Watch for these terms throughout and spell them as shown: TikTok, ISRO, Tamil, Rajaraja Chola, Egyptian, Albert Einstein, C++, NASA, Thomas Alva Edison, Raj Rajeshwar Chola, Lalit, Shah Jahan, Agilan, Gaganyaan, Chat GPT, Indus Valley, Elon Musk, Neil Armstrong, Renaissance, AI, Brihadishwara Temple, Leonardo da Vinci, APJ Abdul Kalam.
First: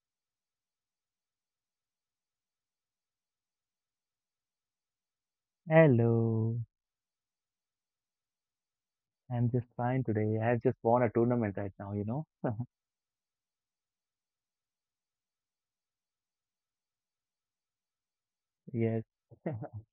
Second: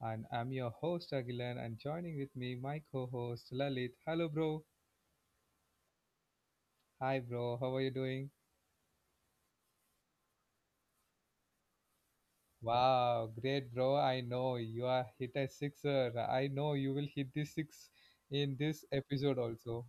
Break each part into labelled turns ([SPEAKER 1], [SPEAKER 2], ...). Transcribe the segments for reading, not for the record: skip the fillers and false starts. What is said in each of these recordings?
[SPEAKER 1] and I'm your host Agilan, and joining with me my co-host Lalit. Hello, bro.
[SPEAKER 2] Hello,
[SPEAKER 1] Hi, bro. How are you doing?
[SPEAKER 2] I'm just fine today. I have just won a tournament right now, you know.
[SPEAKER 1] Wow, great, bro. I know you are hit a sixer. I know you will hit the six in this
[SPEAKER 2] Yes.
[SPEAKER 1] episode also.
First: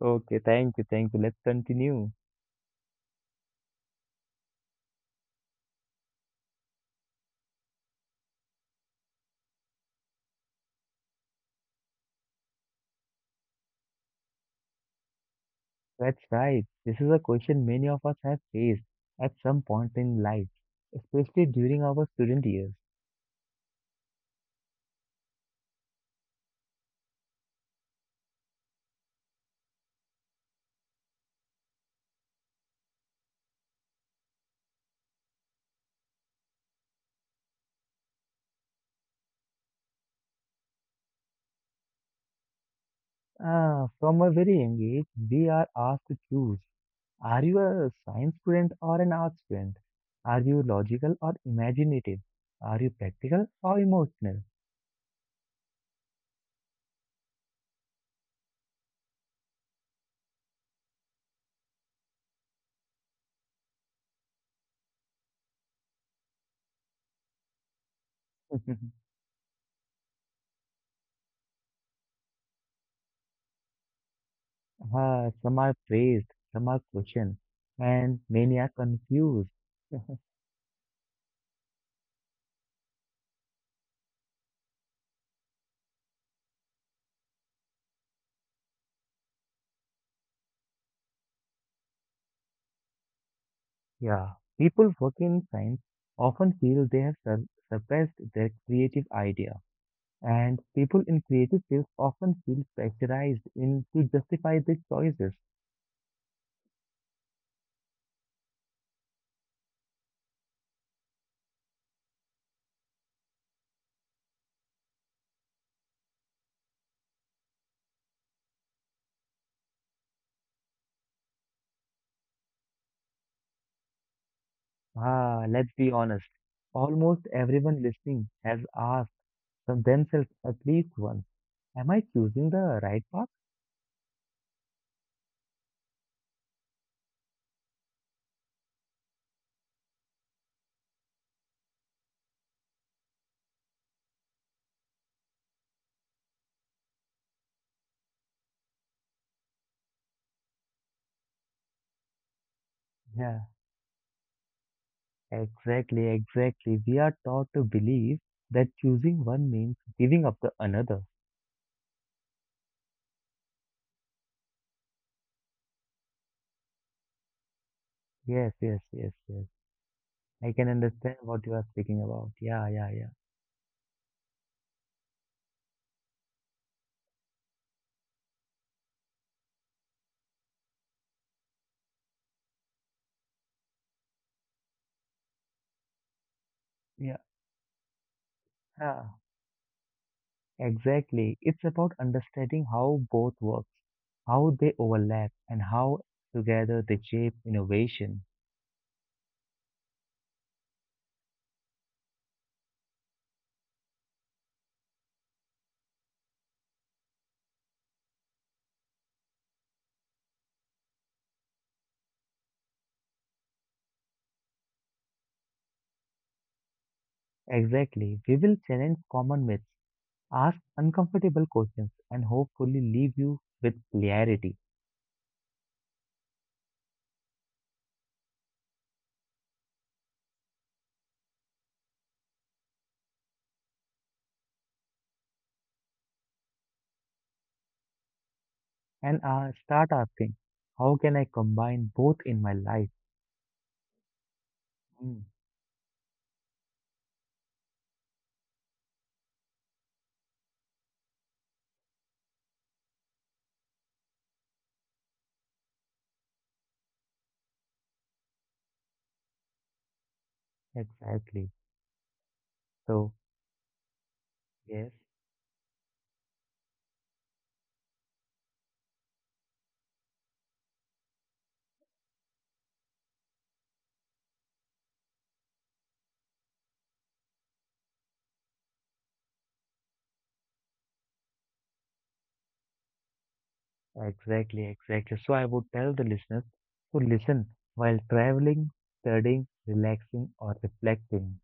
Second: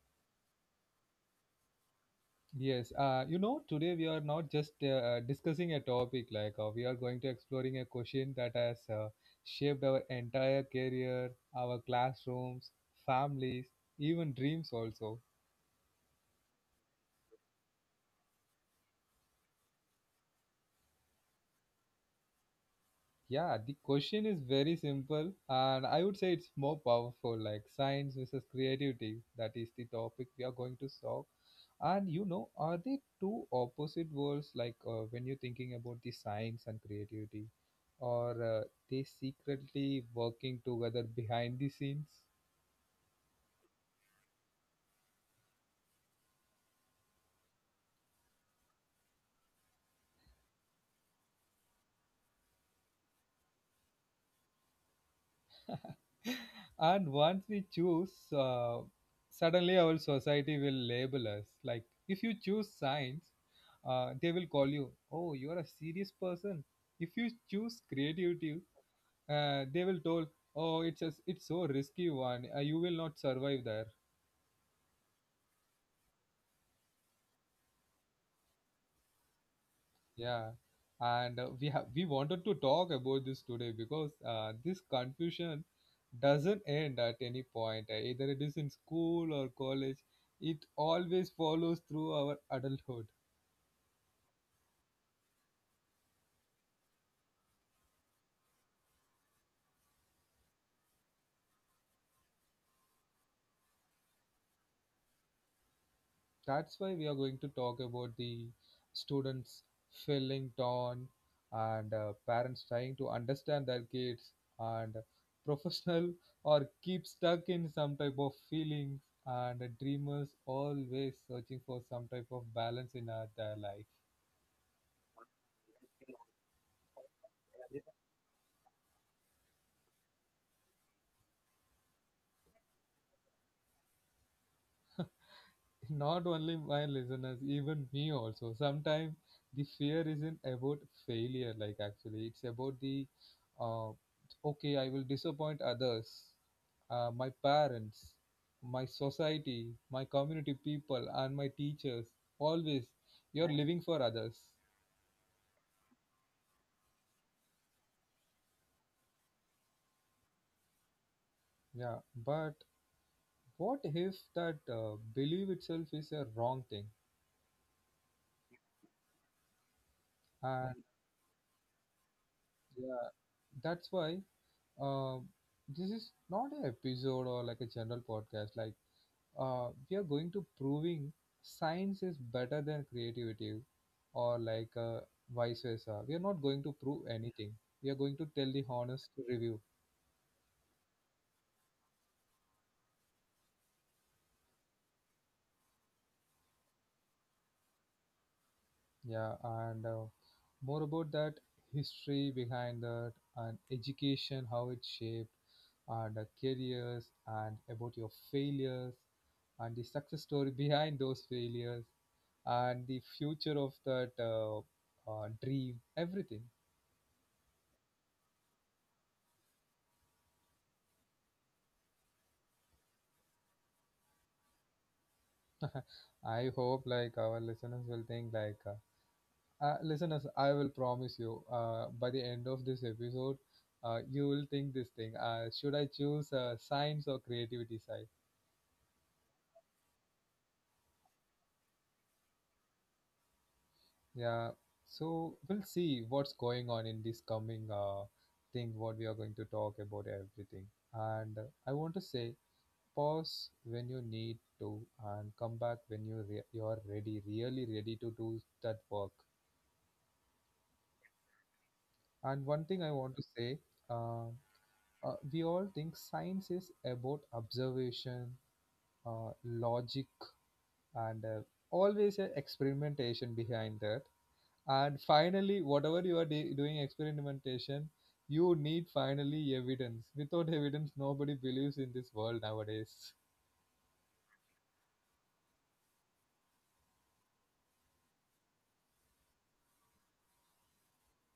[SPEAKER 2] Okay, thank you, thank you. Let's continue.
[SPEAKER 1] Yes, you know, today we are not just discussing a topic like we are going to exploring a question that has shaped our entire career, our classrooms, families, even dreams also.
[SPEAKER 2] That's right. This is a question many of us have faced at some point in life, especially during our student years.
[SPEAKER 1] Yeah, the question is very simple, and I would say it's more powerful like science versus creativity. That is the topic we are going to solve. And you know, are they two opposite worlds like when you're thinking about the science and creativity, or they secretly working together behind the scenes?
[SPEAKER 2] Ah, from a very young age, we are asked to choose. Are you a science student or an art student? Are you logical or imaginative? Are you practical or emotional?
[SPEAKER 1] And once we choose, suddenly our society will label us. Like if you choose science, they will call you, "Oh, you are a serious person." If you choose creativity, they will told, "Oh, it's a, it's so risky one, you will not survive there."
[SPEAKER 2] Some are praised, some are questioned, and many are confused.
[SPEAKER 1] Yeah, and we wanted to talk about this today because this confusion doesn't end at any point. Either it is in school or college, it always follows through our adulthood.
[SPEAKER 2] Yeah, people working in science often feel they have suppressed their creative idea, and people in creative fields often feel pressurized in to justify their choices.
[SPEAKER 1] That's why we are going to talk about the students feeling torn, and parents trying to understand their kids, and professional or keep stuck in some type of feelings, and dreamers always searching for some type of balance in their life.
[SPEAKER 2] Ah, let's be honest. Almost everyone listening has asked themselves at least once, "Am I choosing the right path?"
[SPEAKER 1] Not only my listeners, even me also sometimes. The fear isn't about failure, like actually it's about the uh, okay, I will disappoint others, my parents, my society, my community people, and my teachers. Always
[SPEAKER 2] Yeah.
[SPEAKER 1] you're Yeah. living for others.
[SPEAKER 2] Exactly, exactly. We are taught to believe that choosing one means giving up the another.
[SPEAKER 1] Yeah, but what if that belief itself is a wrong thing?
[SPEAKER 2] Yes, yes, yes, yes. I can
[SPEAKER 1] And
[SPEAKER 2] understand what you are speaking about. Yeah, yeah,
[SPEAKER 1] yeah,
[SPEAKER 2] yeah.
[SPEAKER 1] that's why, uh, this is not an episode or like a general podcast. Like, we are going to proving science is better than creativity, or like vice versa. We are not going to prove
[SPEAKER 2] Yeah.
[SPEAKER 1] anything. We are going to tell the honest
[SPEAKER 2] Yeah.
[SPEAKER 1] review.
[SPEAKER 2] Exactly. It's about understanding how both work, how they overlap, and how together they shape innovation.
[SPEAKER 1] Yeah, and more about that history behind that and education, how it shaped, and careers, and about your failures, and the success story behind those failures, and the future of that dream, everything.
[SPEAKER 2] Exactly. We will challenge common myths, ask uncomfortable questions, and hopefully leave you with clarity.
[SPEAKER 1] I hope like our listeners will think like, listeners, I will promise you, by the end of this episode, you will think this thing. Should I choose science or creativity side?
[SPEAKER 2] And start asking, how can I combine both in my life?
[SPEAKER 1] Yeah,
[SPEAKER 2] Mm,
[SPEAKER 1] so we'll see what's going on in this coming thing, what we are going to talk about everything. And I want to say, pause when you need to, and come back when you you're ready, really ready to do that work.
[SPEAKER 2] exactly.
[SPEAKER 1] And one thing I
[SPEAKER 2] So,
[SPEAKER 1] want to say, uh,
[SPEAKER 2] yes,
[SPEAKER 1] we all think science is about observation, logic, and always an experimentation behind that. And finally whatever you are doing experimentation, you need finally evidence. Without evidence nobody believes in this world nowadays.
[SPEAKER 2] exactly, exactly. So, I would tell the listeners to listen while traveling, studying, relaxing, or reflecting.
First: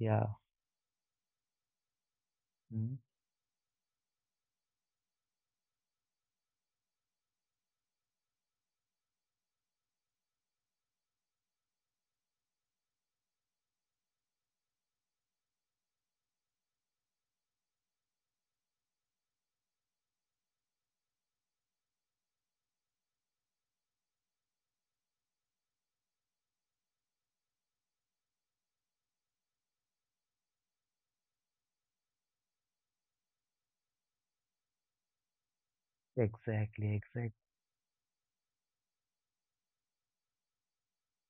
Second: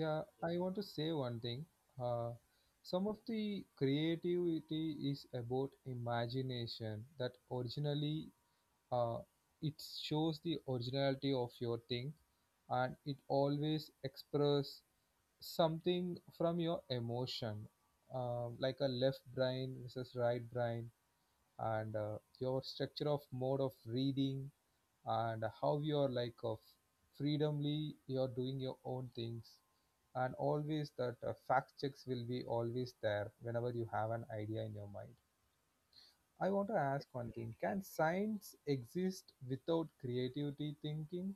[SPEAKER 1] Yeah, I want to say one thing. Uh,
[SPEAKER 2] mm,
[SPEAKER 1] some of the creativity is about imagination that originally, uh, it shows the originality of your thing, and it always express something from your emotion. Uh, like a left brain versus right brain, and your structure of mode of reading, and how you are like of freedomly you're doing your own things, and always that fact checks will be always there whenever you have an idea in your mind. I want to
[SPEAKER 2] exactly,
[SPEAKER 1] ask one
[SPEAKER 2] exactly.
[SPEAKER 1] thing: can science exist without creativity thinking?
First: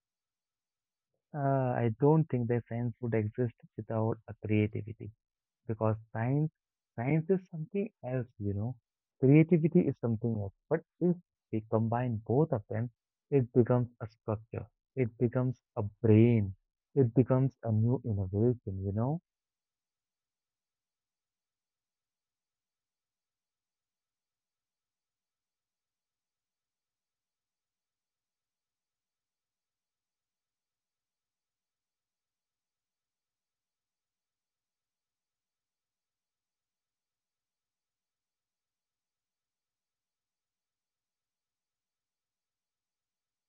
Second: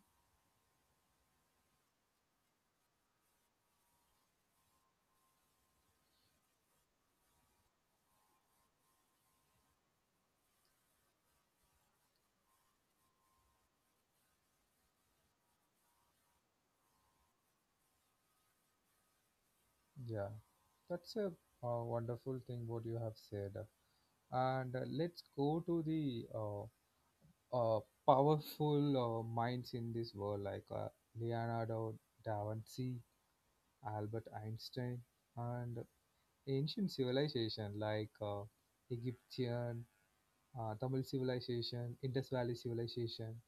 [SPEAKER 2] I don't think the science would exist without a creativity. Because science is something else, you know. Creativity is something else. But if we combine both of them, it becomes a structure. It becomes a brain. It becomes a new innovation, you know.
[SPEAKER 1] Yeah, that's a wonderful thing what you have said. And let's go to the uh, powerful minds in this world, like Leonardo da Vinci, Albert Einstein, and ancient civilization like Egyptian, Tamil civilization, Indus Valley civilization.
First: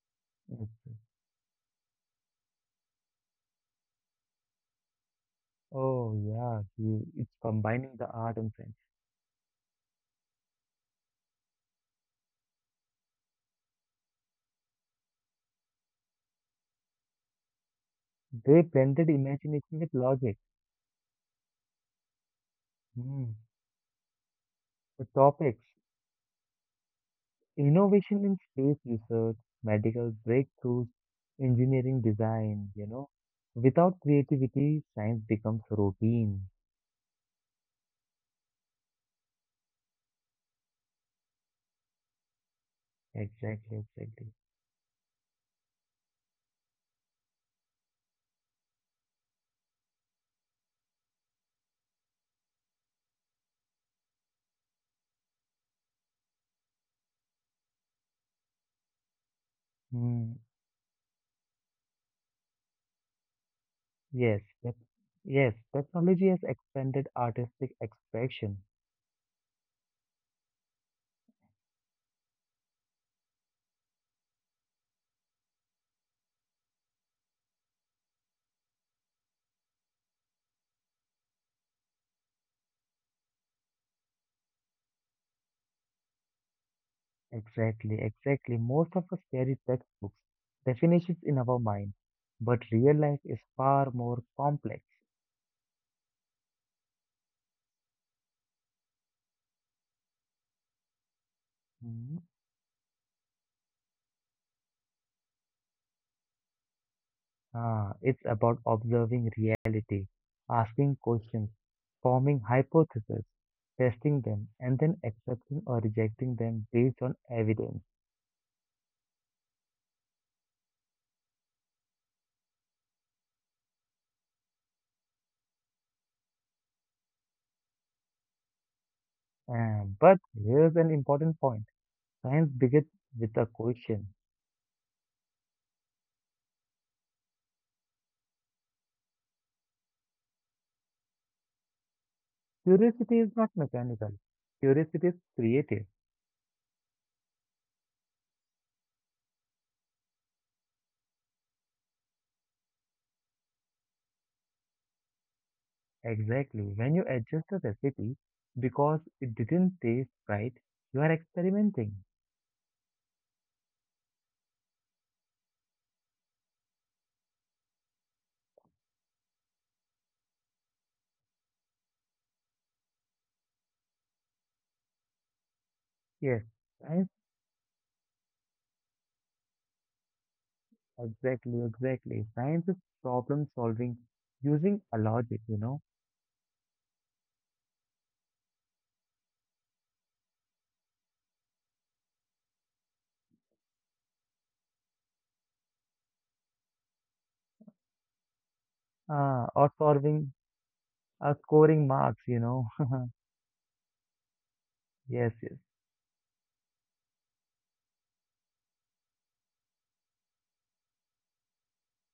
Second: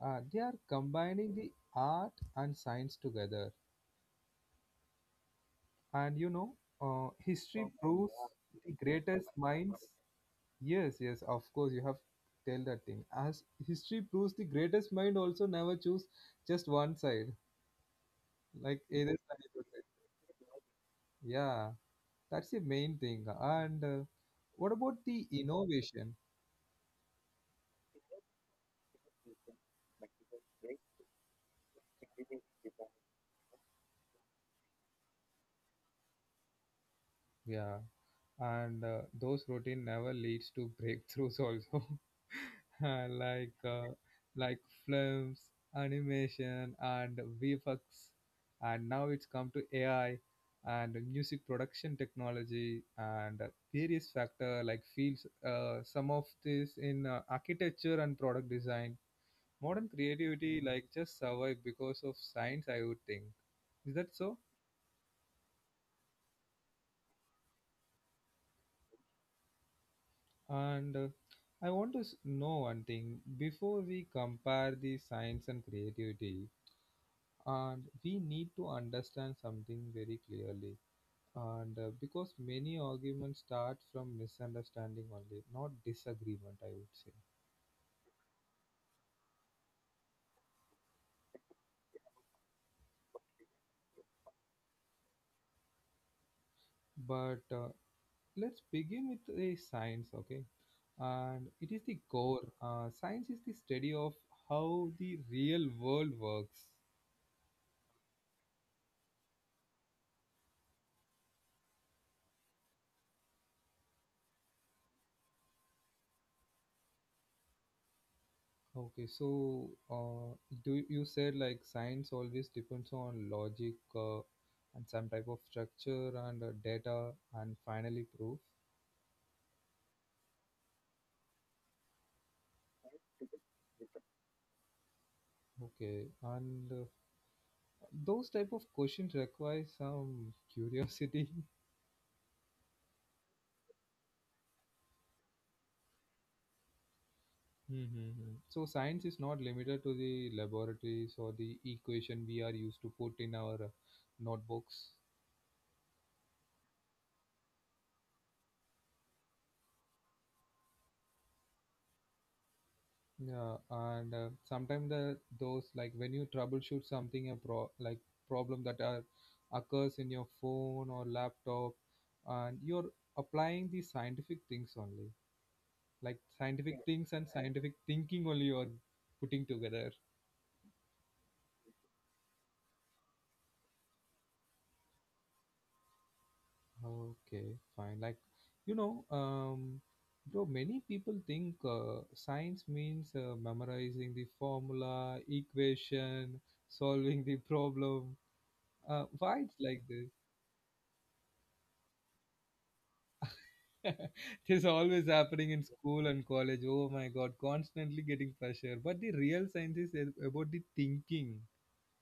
[SPEAKER 1] They are
[SPEAKER 2] It's,
[SPEAKER 1] combining the art and science together.
[SPEAKER 2] oh
[SPEAKER 1] And you know,
[SPEAKER 2] yeah, you, it's
[SPEAKER 1] history
[SPEAKER 2] combining the
[SPEAKER 1] proves
[SPEAKER 2] art and
[SPEAKER 1] the
[SPEAKER 2] science.
[SPEAKER 1] greatest minds. Yes, yes, of course, you have tell that thing. As history proves, the greatest mind also never choose just one side.
[SPEAKER 2] They
[SPEAKER 1] Like
[SPEAKER 2] blended
[SPEAKER 1] either side of it.
[SPEAKER 2] imagination with logic.
[SPEAKER 1] Yeah, that's the main thing.
[SPEAKER 2] Mm.
[SPEAKER 1] And what about
[SPEAKER 2] The
[SPEAKER 1] the
[SPEAKER 2] topics,
[SPEAKER 1] innovation?
[SPEAKER 2] innovation in space research, medical breakthroughs, engineering design, you know. Without creativity, science becomes routine.
[SPEAKER 1] Yeah, and those routine never leads to breakthroughs also. Uh, like
[SPEAKER 2] Exactly,
[SPEAKER 1] uh,
[SPEAKER 2] exactly.
[SPEAKER 1] like films, animation, and vfx, and now it's come to ai, and music production technology, and various factor like fields, some of this in architecture and product design. Modern
[SPEAKER 2] Mm,
[SPEAKER 1] creativity like just survive because of science, I would think. Is that so?
[SPEAKER 2] yes, that, yes, technology has expanded artistic expression.
[SPEAKER 1] And I want to know one thing. Before we compare the science and creativity, and we need to understand something very clearly. And because many arguments start from misunderstanding only, not disagreement, I would say.
[SPEAKER 2] Exactly, exactly. Most of us carry textbooks, definitions in our mind, but real life is far more complex.
[SPEAKER 1] But let's begin with the science, okay, and it is the
[SPEAKER 2] Hmm.
[SPEAKER 1] core. Science is the study of how the real world works.
[SPEAKER 2] Ah, it's about observing reality, asking questions, forming hypotheses, testing them, and then accepting or rejecting them based on evidence.
[SPEAKER 1] Okay, so do you said like science always depends on logic, and some type of structure and data and finally proof.
[SPEAKER 2] But here's an important point. Science begins with a question.
[SPEAKER 1] Okay, and those type of questions require some curiosity.
[SPEAKER 2] Curiosity is not mechanical. Curiosity is creative.
[SPEAKER 1] Mm-hmm. So science is not limited to the laboratories or the equation we are used to put in our notebooks.
[SPEAKER 2] Exactly. When you adjust a recipe because it didn't taste right, you are experimenting.
[SPEAKER 1] Yeah, and sometimes the those like when you troubleshoot something a problem that are, occurs in your phone or laptop, and you're applying the scientific things only, like
[SPEAKER 2] Yes,
[SPEAKER 1] scientific
[SPEAKER 2] science.
[SPEAKER 1] things and scientific thinking only you're putting together.
[SPEAKER 2] Exactly, exactly. Science is problem solving using a logic, you know,
[SPEAKER 1] Okay, fine. Like you know, bro, many people think science means memorizing the formula, equation, solving the problem. Why it's
[SPEAKER 2] or
[SPEAKER 1] like this?
[SPEAKER 2] solving, scoring marks, you know.
[SPEAKER 1] It is always
[SPEAKER 2] Yes, yes.
[SPEAKER 1] happening in school and college. Oh my god, constantly getting pressure. But the real science is about the thinking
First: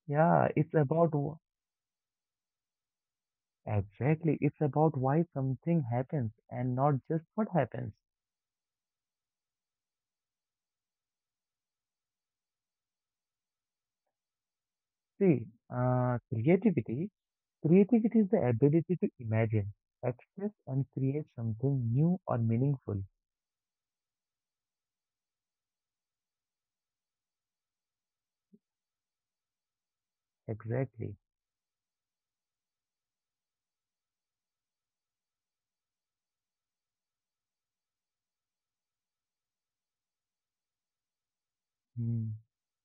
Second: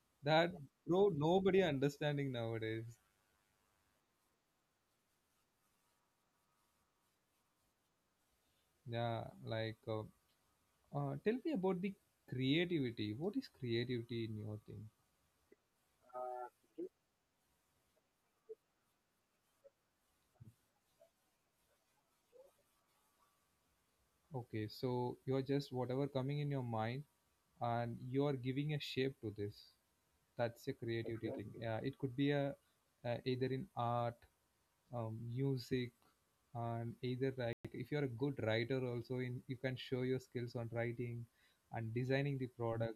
[SPEAKER 2] Yeah,
[SPEAKER 1] that,
[SPEAKER 2] it's
[SPEAKER 1] bro,
[SPEAKER 2] about
[SPEAKER 1] nobody understanding nowadays.
[SPEAKER 2] exactly. It's about why something happens and not just what happens.
[SPEAKER 1] Yeah, like, tell me about the creativity. What is creativity in your thing?
[SPEAKER 2] See, creativity. Creativity is the ability to imagine, express, and create something new or meaningful.
[SPEAKER 1] Okay, so you're just whatever coming in your mind and you're giving a shape to this. That's a
[SPEAKER 2] Exactly.
[SPEAKER 1] creativity thing. Yeah, it could be a either in art, music, and either like if you're a good writer also in you can show your skills on writing and designing
[SPEAKER 2] Hmm.
[SPEAKER 1] the product.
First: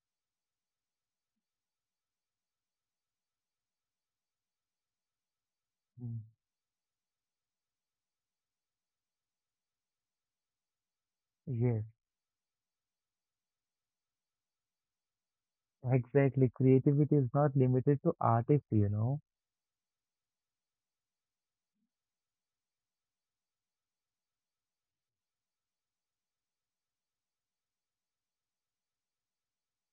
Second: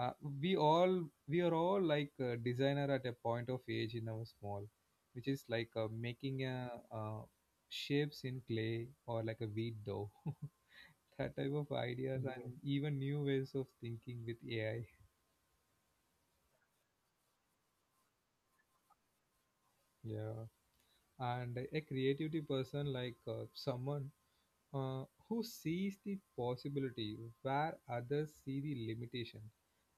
[SPEAKER 1] Uh, we all we are all like a designer at a point of age in our small, which is like
[SPEAKER 2] Hmm.
[SPEAKER 1] making a uh, shapes in clay or like a wheat dough. That type of
[SPEAKER 2] Yes,
[SPEAKER 1] ideas and Mhm. even new ways of thinking with ai.
[SPEAKER 2] exactly. Creativity is not limited to artists, you know.
[SPEAKER 1] Yeah, and a creativity person like someone who sees the possibility where others see the limitation.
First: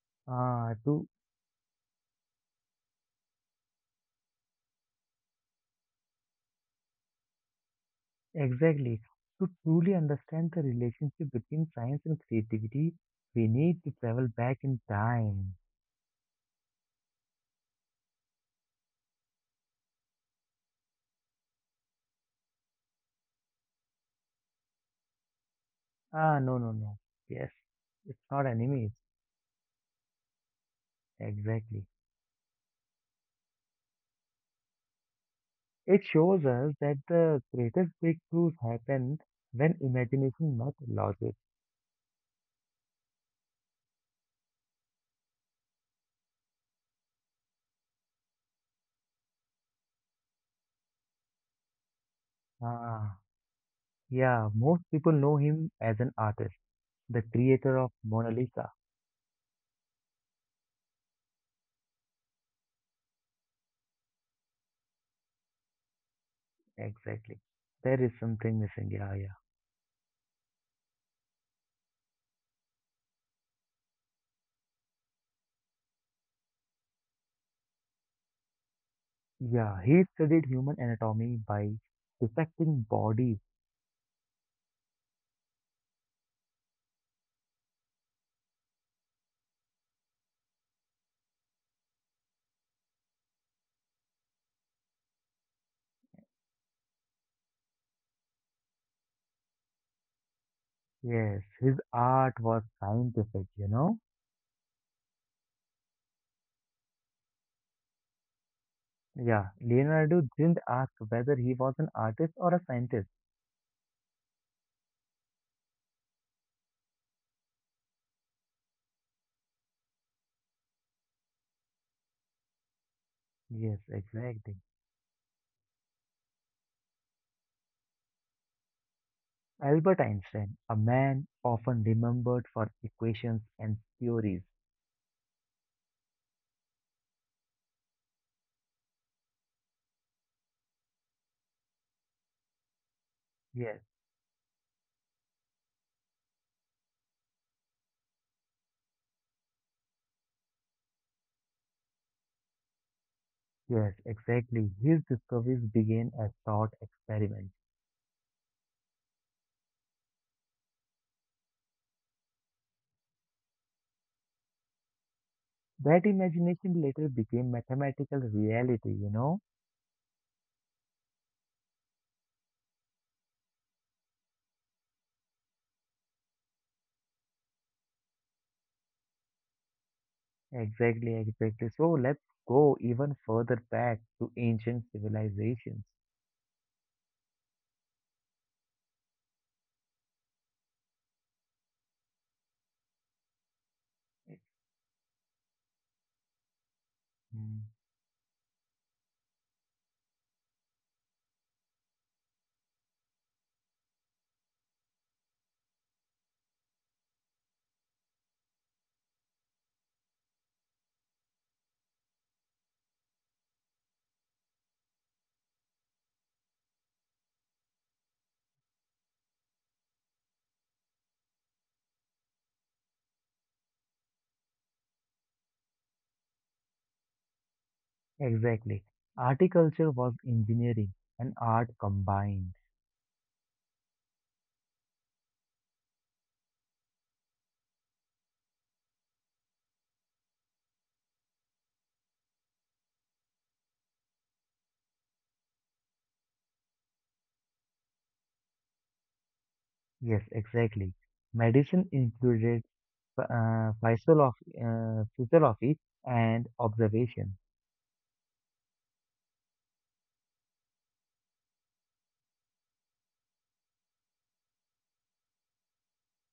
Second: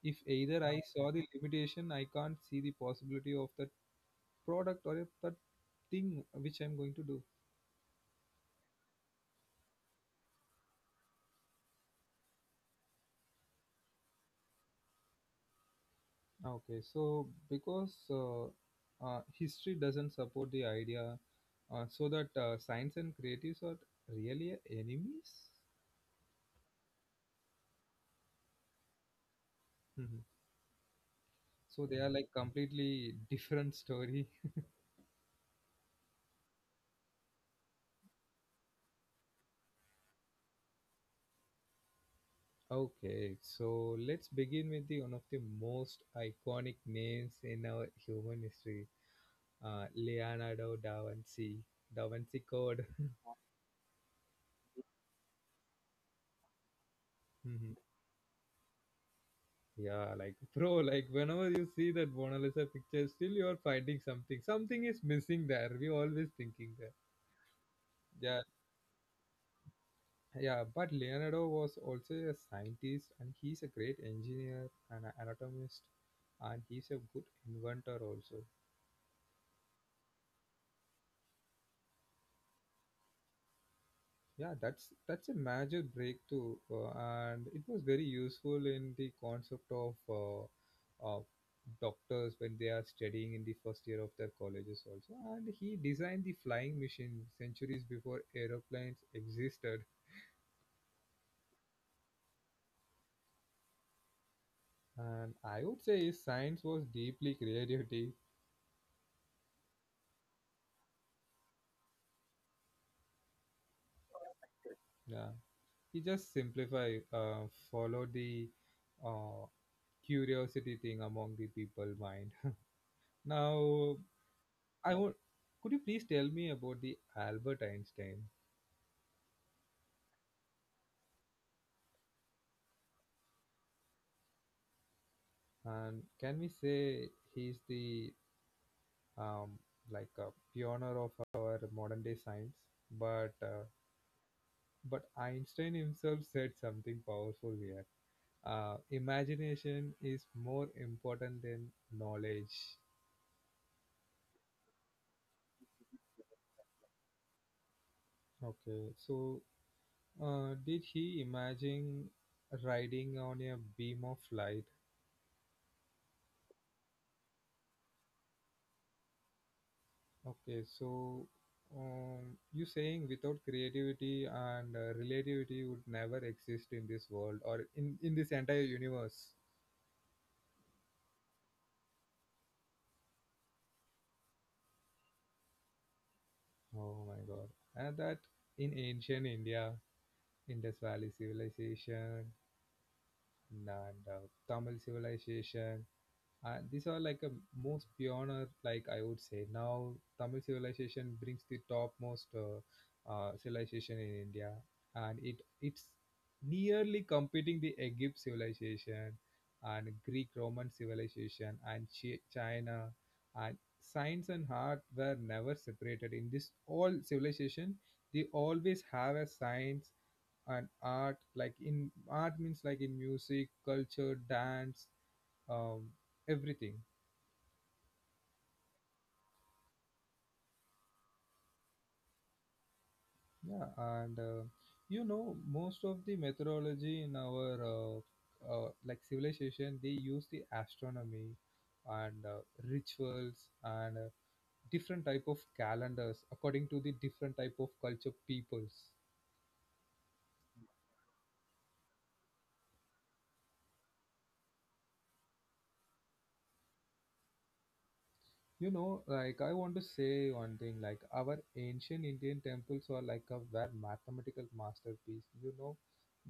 [SPEAKER 1] If either
[SPEAKER 2] Ah,
[SPEAKER 1] I
[SPEAKER 2] to
[SPEAKER 1] saw the limitation, I can't see the possibility of that product or that thing which I'm going to do.
[SPEAKER 2] Exactly. To truly understand the relationship between science and creativity, we need to travel back in time.
[SPEAKER 1] Okay, so because history doesn't support the idea, so that science and creatives are really enemies.
[SPEAKER 2] Ah, no, no, no. Yes, it's not enemies.
[SPEAKER 1] Mhm.
[SPEAKER 2] Exactly.
[SPEAKER 1] So they are like completely different story.
[SPEAKER 2] It shows us that the greatest breakthroughs happen when imagination met logic.
[SPEAKER 1] Okay, so let's begin with the one of the most iconic names in our human history, Leonardo da Vinci, Da Vinci Code.
[SPEAKER 2] Ah, yeah, most people know him as an artist, the creator
[SPEAKER 1] Mhm.
[SPEAKER 2] of Mona Lisa.
[SPEAKER 1] Yeah, like bro, like whenever you see that Mona Lisa picture, still you are finding something. Something is missing there. We always thinking that.
[SPEAKER 2] Exactly. There is
[SPEAKER 1] Yeah,
[SPEAKER 2] something missing. Yeah, yeah.
[SPEAKER 1] yeah, but Leonardo was also a scientist, and he's a great engineer and an anatomist, and he's a good inventor also.
[SPEAKER 2] Yeah, he studied human anatomy by dissecting bodies.
[SPEAKER 1] Yeah, that's a major breakthrough, and it was very useful in the concept of uh, doctors when they are studying in the first year of their colleges also. And he designed the flying machine centuries before aeroplanes existed.
[SPEAKER 2] Yes, his art was scientific, you know?
[SPEAKER 1] And I would say his science was deeply creativity.
[SPEAKER 2] Yeah, Leonardo didn't ask whether he was an artist or a scientist.
[SPEAKER 1] Yeah, he just simplify, follow the uh, curiosity thing among the people mind.
[SPEAKER 2] Yes,
[SPEAKER 1] Now
[SPEAKER 2] exactly.
[SPEAKER 1] I would. Could you please tell me about the Albert Einstein?
[SPEAKER 2] Albert Einstein, a man often remembered for equations and theories.
[SPEAKER 1] And can we say he's the um, like a pioneer of our modern day science? But uh,
[SPEAKER 2] Yes,
[SPEAKER 1] but Einstein himself said something powerful here. Imagination is more important than knowledge.
[SPEAKER 2] yes, exactly. His discoveries began as thought experiments.
[SPEAKER 1] Okay, so did he imagine riding on a beam of light?
[SPEAKER 2] That imagination later became mathematical reality, you know?
[SPEAKER 1] Okay, so um, you saying without creativity and relativity would never exist in this world or in this entire universe.
[SPEAKER 2] Exactly, exactly. So let's go even further back to ancient civilizations.
[SPEAKER 1] Oh my god. And that in ancient India, Indus Valley civilization and Tamil civilization, and these are like a
[SPEAKER 2] Mm.
[SPEAKER 1] most pioneer, like I would say. Now Tamil civilization brings the topmost civilization in India, and it's nearly competing the Egypt civilization and Greek Roman civilization and China, and science and art were never separated in this all civilization. They always have a science and art, like in art means like in music, culture, dance, um, everything.
[SPEAKER 2] Exactly. Articulture was engineering and art combined.
[SPEAKER 1] Yeah, and you know, most of the methodology in our like civilization, they use the astronomy and rituals and different type of calendars according to the different type of culture peoples.
[SPEAKER 2] Yes, exactly. Medicine included uh, physiolog- physiology and observation.
[SPEAKER 1] You know, like I want to say one thing, like our ancient Indian temples are like a were mathematical masterpiece. You know,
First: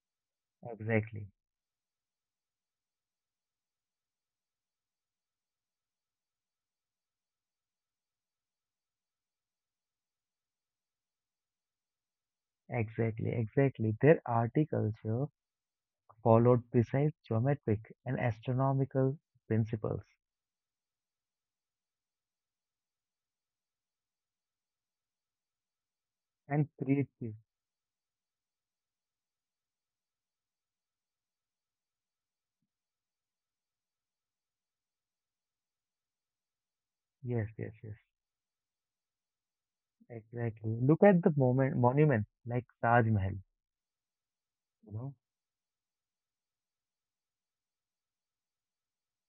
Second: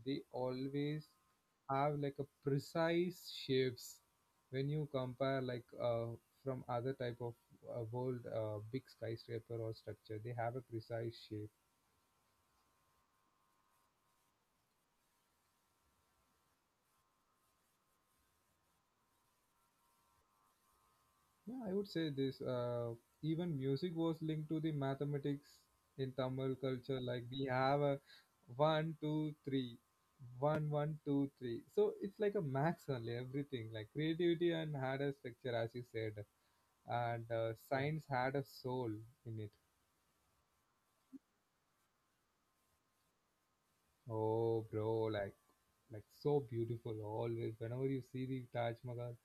[SPEAKER 1] they always
[SPEAKER 2] Exactly,
[SPEAKER 1] have like a precise shapes when you compare like from other type of world big skyscraper or structure. They have a precise shape.
[SPEAKER 2] exactly, exactly. Their articulture followed precise geometric and astronomical principles
[SPEAKER 1] Yeah, I would say this. Even music was linked to the mathematics in Tamil
[SPEAKER 2] and
[SPEAKER 1] culture. Like
[SPEAKER 2] creative.
[SPEAKER 1] we have a one, two, three, one, one, two, three. So it's like a max only everything. Like creativity and had a structure, as you said, and
[SPEAKER 2] Yes, yes, yes.
[SPEAKER 1] science had a soul in it.
[SPEAKER 2] Exactly. Look at the monuments like Taj Mahal.
[SPEAKER 1] Oh,
[SPEAKER 2] You
[SPEAKER 1] bro,
[SPEAKER 2] know,
[SPEAKER 1] like so beautiful always. Whenever you see the Taj Mahal,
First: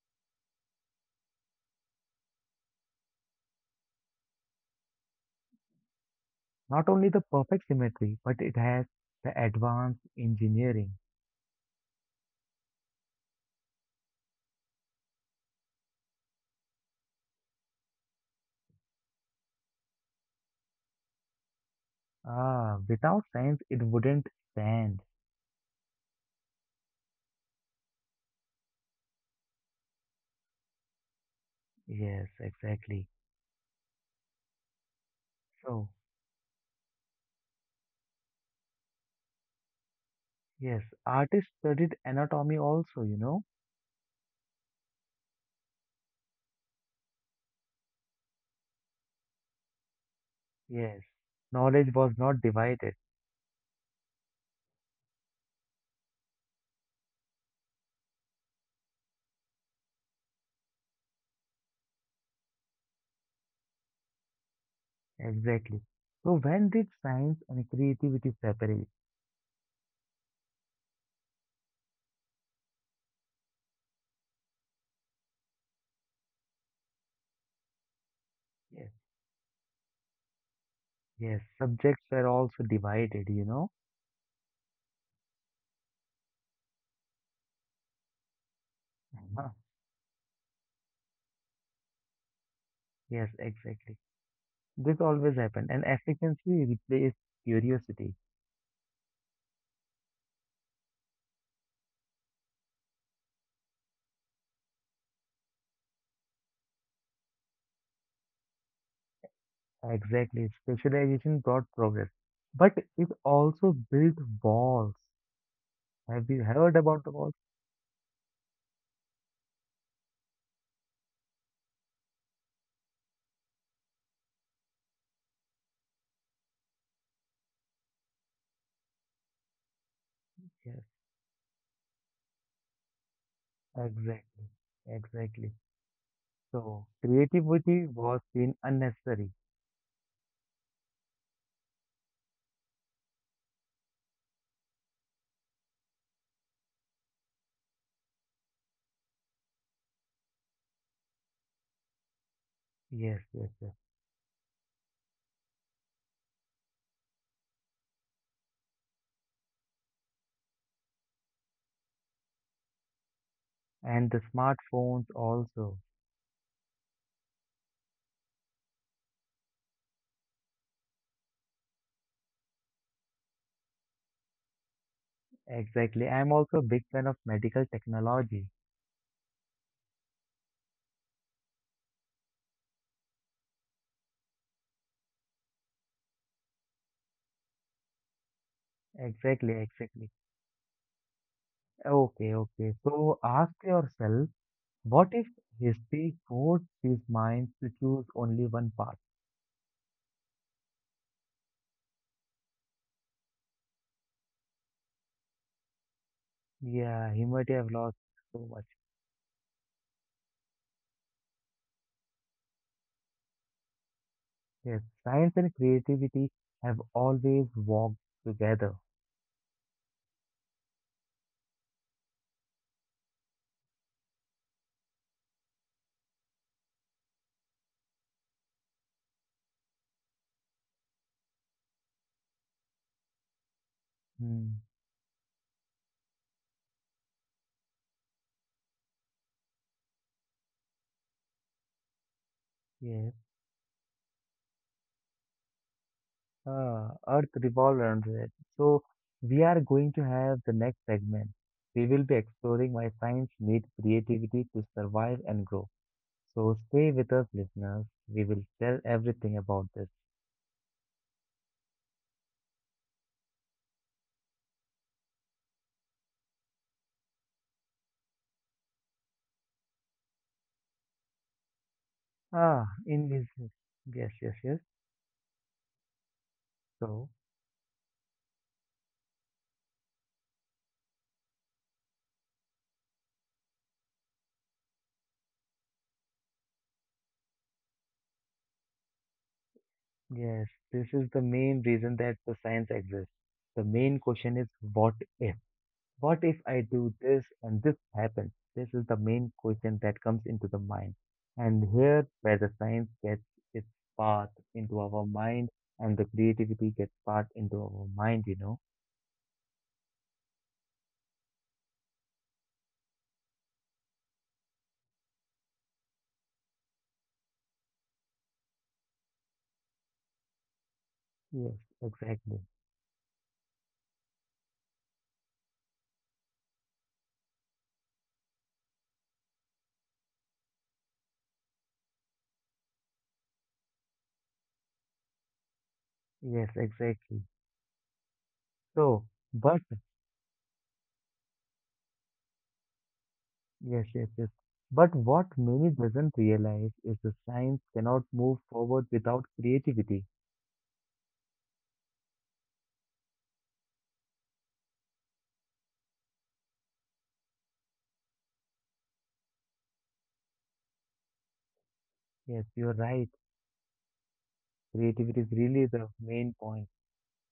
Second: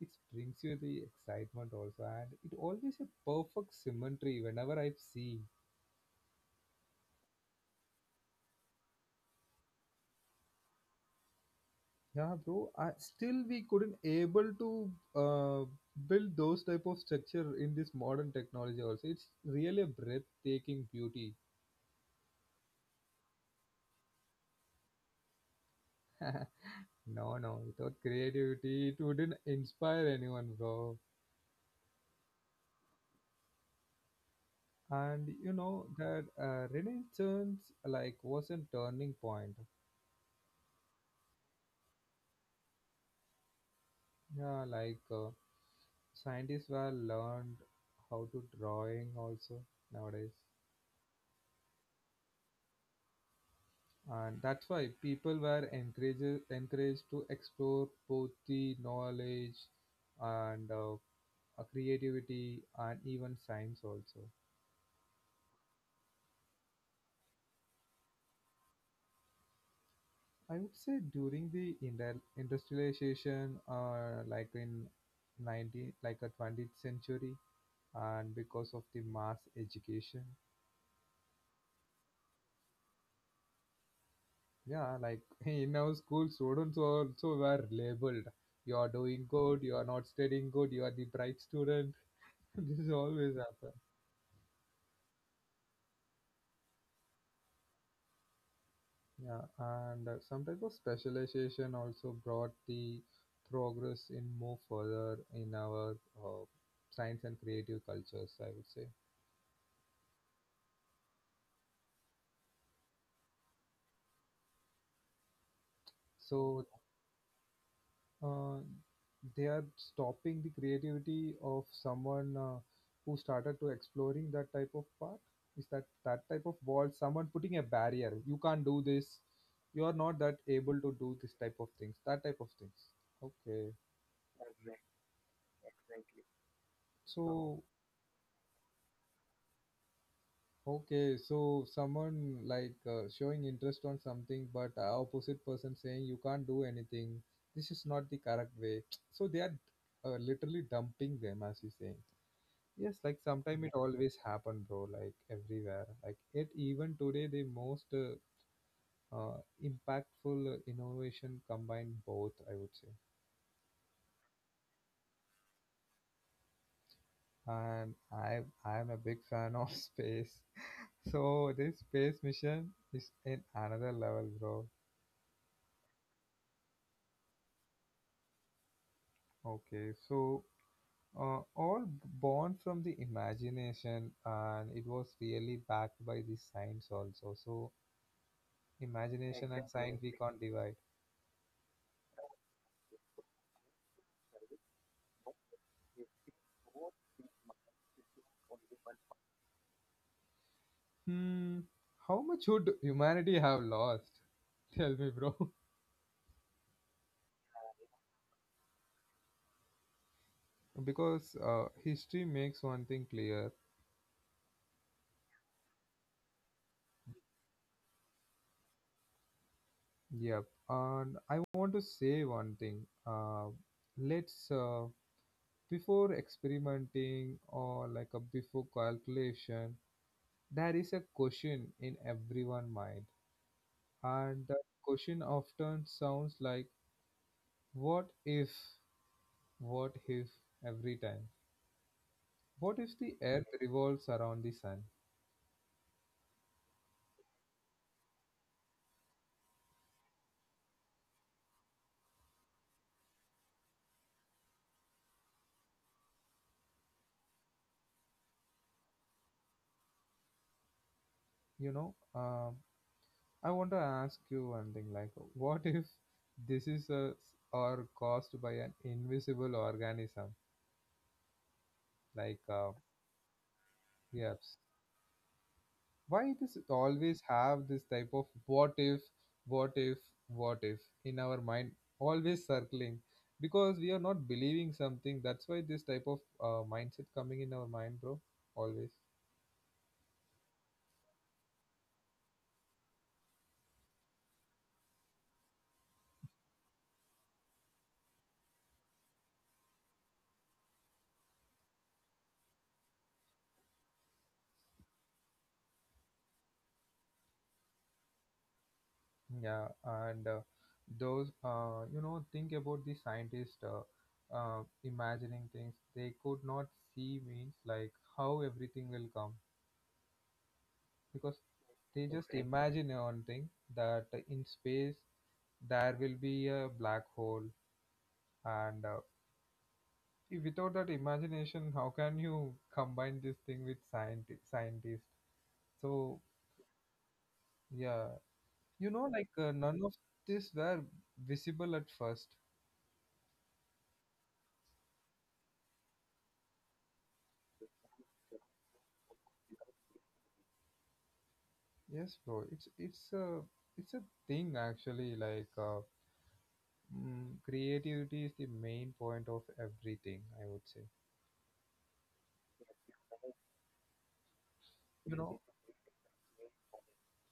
[SPEAKER 1] it brings you the excitement also, and it always a perfect symmetry. Whenever I see.
[SPEAKER 2] not only the perfect symmetry, but it has the advanced engineering.
[SPEAKER 1] Yeah, bro. I, still, we couldn't able to uh, build those type of structure in this modern technology. Also, it's really a breathtaking beauty.
[SPEAKER 2] Ah, without science, it wouldn't stand.
[SPEAKER 1] No, no, without creativity, it wouldn't inspire anyone, bro.
[SPEAKER 2] Yes, exactly.
[SPEAKER 1] And you know
[SPEAKER 2] So,
[SPEAKER 1] that Renaissance like was a turning point.
[SPEAKER 2] yes, artists studied anatomy also, you know?
[SPEAKER 1] Yeah, like scientists were learned how to drawing also nowadays.
[SPEAKER 2] Yes, knowledge was not divided.
[SPEAKER 1] And that's why people were encouraged to explore both the knowledge and creativity and even science also.
[SPEAKER 2] Exactly. So, when did science and creativity separate?
[SPEAKER 1] I would say during the industrialization, like in 19, like a 20th century, and because of
[SPEAKER 2] Yes,
[SPEAKER 1] the mass education,
[SPEAKER 2] yes, subjects were also divided, you know?
[SPEAKER 1] yeah, like in our school, students also were labeled. You are doing
[SPEAKER 2] Mhm.
[SPEAKER 1] good. You are not studying good. You are the bright student. This
[SPEAKER 2] Yes,
[SPEAKER 1] always happens.
[SPEAKER 2] exactly. This always happened, and efficiency replaced curiosity.
[SPEAKER 1] Yeah, and some type of specialization also brought the progress in more further in our uh, science and creative cultures, I would say.
[SPEAKER 2] Exactly. Specialization brought progress, but it also built walls. Have you
[SPEAKER 1] So
[SPEAKER 2] heard about the walls?
[SPEAKER 1] uh, they are stopping the creativity of someone who started to exploring that type of part. Is that that type of wall? Someone putting a barrier. You can't do this. You are not that able
[SPEAKER 2] Yes,
[SPEAKER 1] to do this type of things. That type of things. Okay. Yeah.
[SPEAKER 2] exactly. Exactly. So,
[SPEAKER 1] So
[SPEAKER 2] creativity was seen unnecessary.
[SPEAKER 1] okay, so someone like showing interest on something, but opposite person saying you can't do anything. This is not the correct way. So they are literally dumping them, as you saying. Yes, like
[SPEAKER 2] Yes, yes,
[SPEAKER 1] sometime it
[SPEAKER 2] yes.
[SPEAKER 1] always happen, bro. Like everywhere. Like it even today, the most uh, impactful innovation combine both, I would say,
[SPEAKER 2] And the smartphones also.
[SPEAKER 1] and I am a big fan of space. So this space mission is in another level, bro.
[SPEAKER 2] Exactly. I'm also a big fan of medical technology.
[SPEAKER 1] Okay, so all born from the imagination, and it was really backed by the science also. So, imagination
[SPEAKER 2] Exactly,
[SPEAKER 1] and science
[SPEAKER 2] exactly.
[SPEAKER 1] we can't divide.
[SPEAKER 2] Okay, okay. So, ask yourself. What if his history forced his minds to choose only one path?
[SPEAKER 1] Hmm, how much would humanity have lost? Tell me, bro.
[SPEAKER 2] Yeah, he might have lost so much.
[SPEAKER 1] Because history makes one thing clear.
[SPEAKER 2] Yes, science and creativity have always walked together.
[SPEAKER 1] Yep. And I want to say one thing. Let's before experimenting or like a before calculation, there is a question in everyone mind. And that
[SPEAKER 2] Hmm.
[SPEAKER 1] question often sounds like, what if, what if every time? What if
[SPEAKER 2] Yes,
[SPEAKER 1] the Earth revolves around the sun?
[SPEAKER 2] Earth revolves around it. So we are going to have the next segment. We will be exploring why science needs creativity to survive and grow. So stay with us, listeners. We will tell everything about this.
[SPEAKER 1] You know, I want to ask you one thing like, what if this is a, or caused by an invisible organism like
[SPEAKER 2] Ah, invisible. Yes, yes,
[SPEAKER 1] yes,
[SPEAKER 2] yes.
[SPEAKER 1] why does it
[SPEAKER 2] So.
[SPEAKER 1] always have this type of what if, what if, what if in our mind always circling because we are not believing something. That's why this type of mindset coming in our mind, bro, always.
[SPEAKER 2] Yes, this is the main reason that the science exists. The main question is what if? What if I do this and this happens? This is the main question that comes into the mind. And here where the science gets its path into our mind and the creativity gets part into our mind, you know?
[SPEAKER 1] Yeah, and those you know, think about the scientists imagining things they could not see, means like how everything will come because
[SPEAKER 2] Yes,
[SPEAKER 1] they
[SPEAKER 2] exactly.
[SPEAKER 1] just imagine one thing, that in space there will be a black hole. And see, without that imagination, how can you combine this thing with scientists? So,
[SPEAKER 2] Yes, exactly.
[SPEAKER 1] yeah, you
[SPEAKER 2] So,
[SPEAKER 1] know, like
[SPEAKER 2] but
[SPEAKER 1] none of this were visible at first.
[SPEAKER 2] yes, yes, yes. But what many doesn't realize is the science cannot move forward without creativity.
[SPEAKER 1] Yes, bro. It's a thing actually. Like creativity is the main point of everything, I would say.
[SPEAKER 2] Yes, you're right.
[SPEAKER 1] You
[SPEAKER 2] Creativity is
[SPEAKER 1] know.
[SPEAKER 2] really the main point.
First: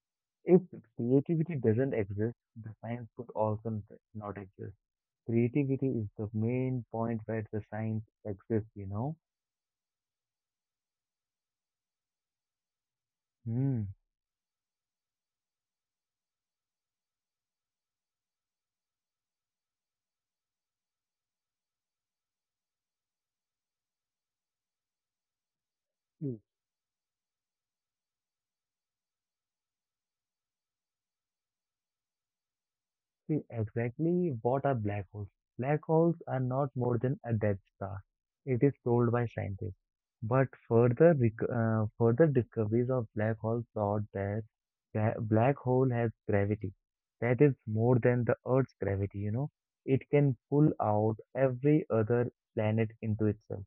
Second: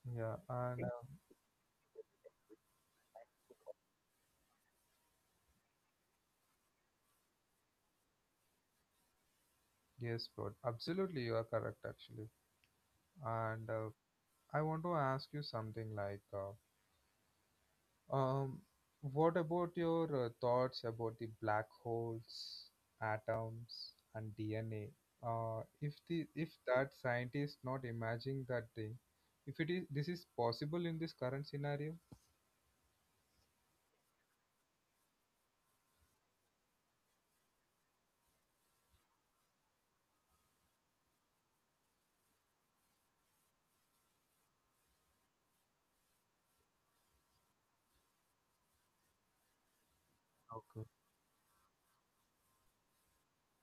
[SPEAKER 1] Yeah,
[SPEAKER 2] If
[SPEAKER 1] and
[SPEAKER 2] creativity doesn't exist, the science could also not exist. Creativity is the main point where the science exists, you know?
[SPEAKER 1] yes, bro. Absolutely, you are correct actually. And
[SPEAKER 2] Hmm.
[SPEAKER 1] I want to ask you something like. Um, what about your thoughts about the black holes, atoms, and DNA? If that scientist not imagining that thing, if it is this is possible in this current scenario,
[SPEAKER 2] See, exactly what are black holes? Black holes are not more than a dead star. It is told by scientists. But further, further discoveries of black holes showed that the black hole has gravity. That is more than the Earth's gravity, you know. It can pull
[SPEAKER 1] okay,
[SPEAKER 2] out every other planet into itself,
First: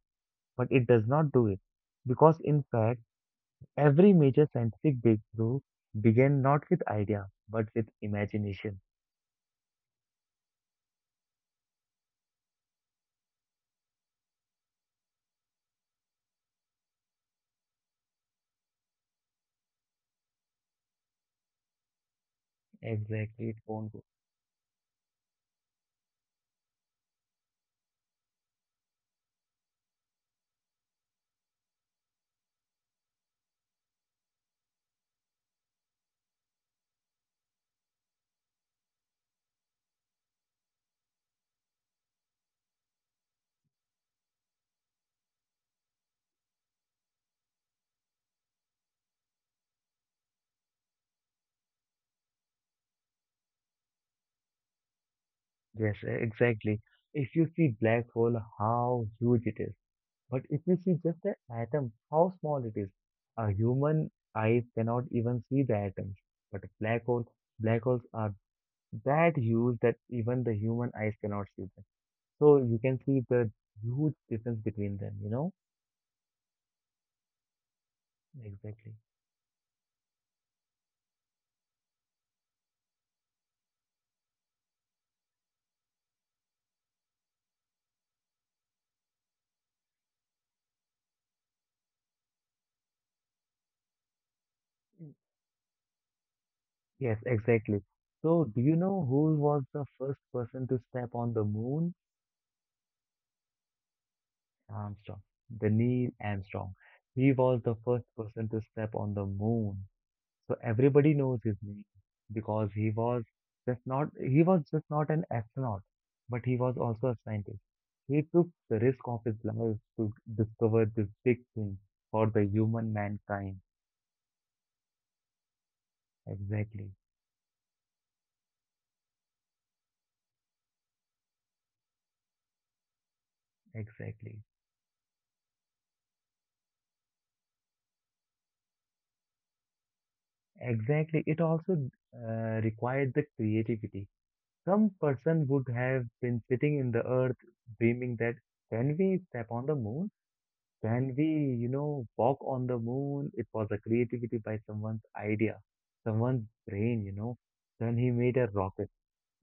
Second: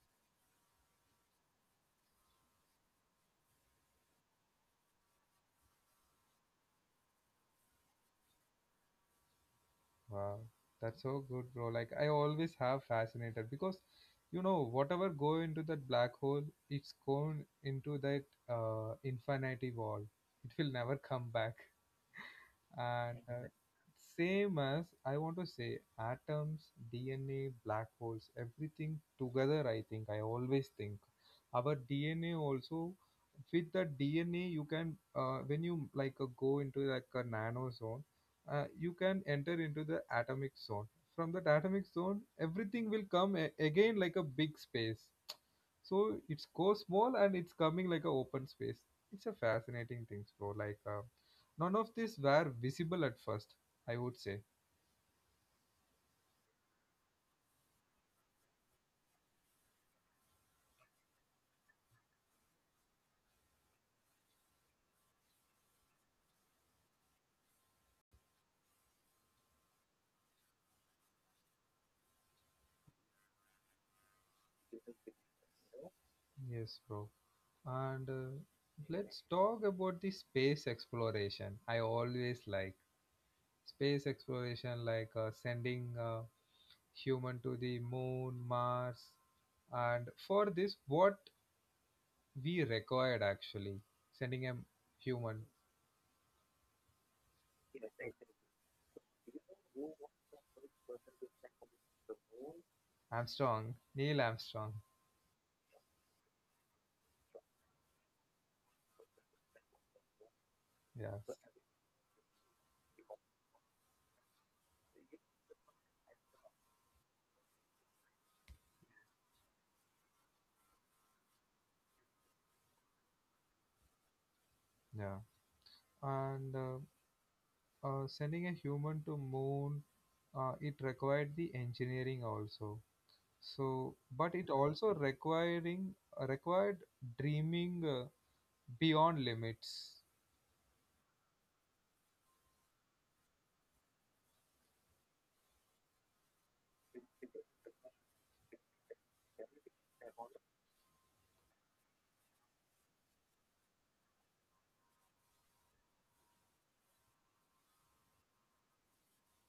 [SPEAKER 2] but it does not do it. Because in fact, every major scientific breakthrough began not with idea, but with imagination.
[SPEAKER 1] wow, that's so good, bro. Like I always have fascinated because you know whatever go into that black hole, it's going into that infinity wall. It will never come back. And
[SPEAKER 2] Exactly, it won't.
[SPEAKER 1] same as, I want to say, atoms, DNA, black holes, everything together, I always think our DNA also, with the DNA you can when you like go into like a nano zone, you can enter into the atomic zone. From that atomic zone everything will come again like a big space. So it's go small and it's coming like a open space. It's a fascinating things, bro. Like none of these were visible at first, I would say.
[SPEAKER 2] Yes, exactly. If you see black hole, how huge it is. But if you see just an atom, how small it is. A human eye cannot even see the atoms. But a black hole, black holes are that huge that even the human eyes cannot see them. So you can see the huge difference between them, you know?
[SPEAKER 1] Yes, bro. And
[SPEAKER 2] Exactly.
[SPEAKER 1] let's talk about the space exploration. I always like space exploration, like sending human to the moon, Mars, and for this, what we required actually sending human,
[SPEAKER 2] Yes, exactly. So do you know who was the first person to step on the moon?
[SPEAKER 1] Armstrong, Neil Armstrong.
[SPEAKER 2] Armstrong, the Neil Armstrong. He was the first person to step on the moon. So everybody
[SPEAKER 1] Yes,
[SPEAKER 2] knows his name because he was just not an astronaut, but he was also a scientist. He took the risk of his life to discover this big thing for the human mankind.
[SPEAKER 1] yeah, and
[SPEAKER 2] Exactly,
[SPEAKER 1] sending a human to moon, it required the engineering also, so but it
[SPEAKER 2] exactly,
[SPEAKER 1] also requiring required dreaming beyond limits.
[SPEAKER 2] exactly. It also required the creativity. Some person would have been sitting in the earth dreaming that can we step on the moon? Can we walk on the moon? It was a creativity by someone's idea, someone's brain, you know. Then he made a rocket.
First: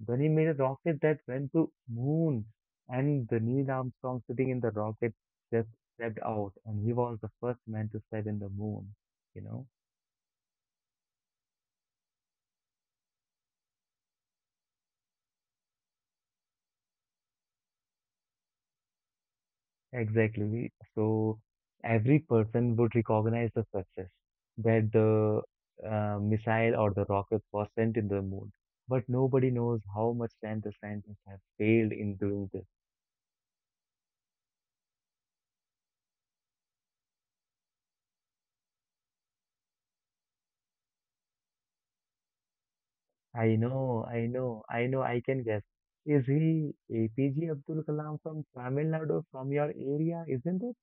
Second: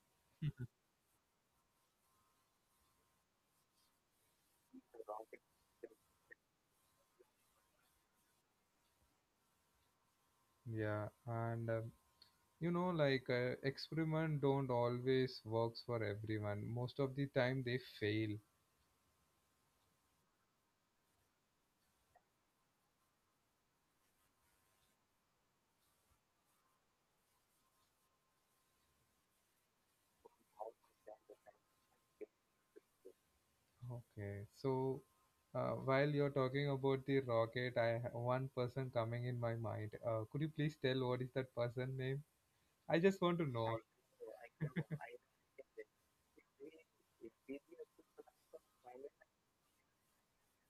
[SPEAKER 2] Then he made a rocket that went to moon and the Neil Armstrong sitting in the rocket just stepped out and he was the first man to step in the moon, you know.
[SPEAKER 1] Yeah, and you know, like experiment don't always works for everyone, most of the time they fail.
[SPEAKER 2] Exactly. So every person would recognize the success that the missile or the rocket was sent in the moon. But nobody knows how much time the scientists have failed in doing this.
[SPEAKER 1] Okay, so while you're talking about the rocket, one person coming in my mind. Could you please tell what is that person name? I just
[SPEAKER 2] I
[SPEAKER 1] want to know.
[SPEAKER 2] know, I know, I know, I can guess. Is he APJ Abdul Kalam from Tamil Nadu, from your area, isn't it?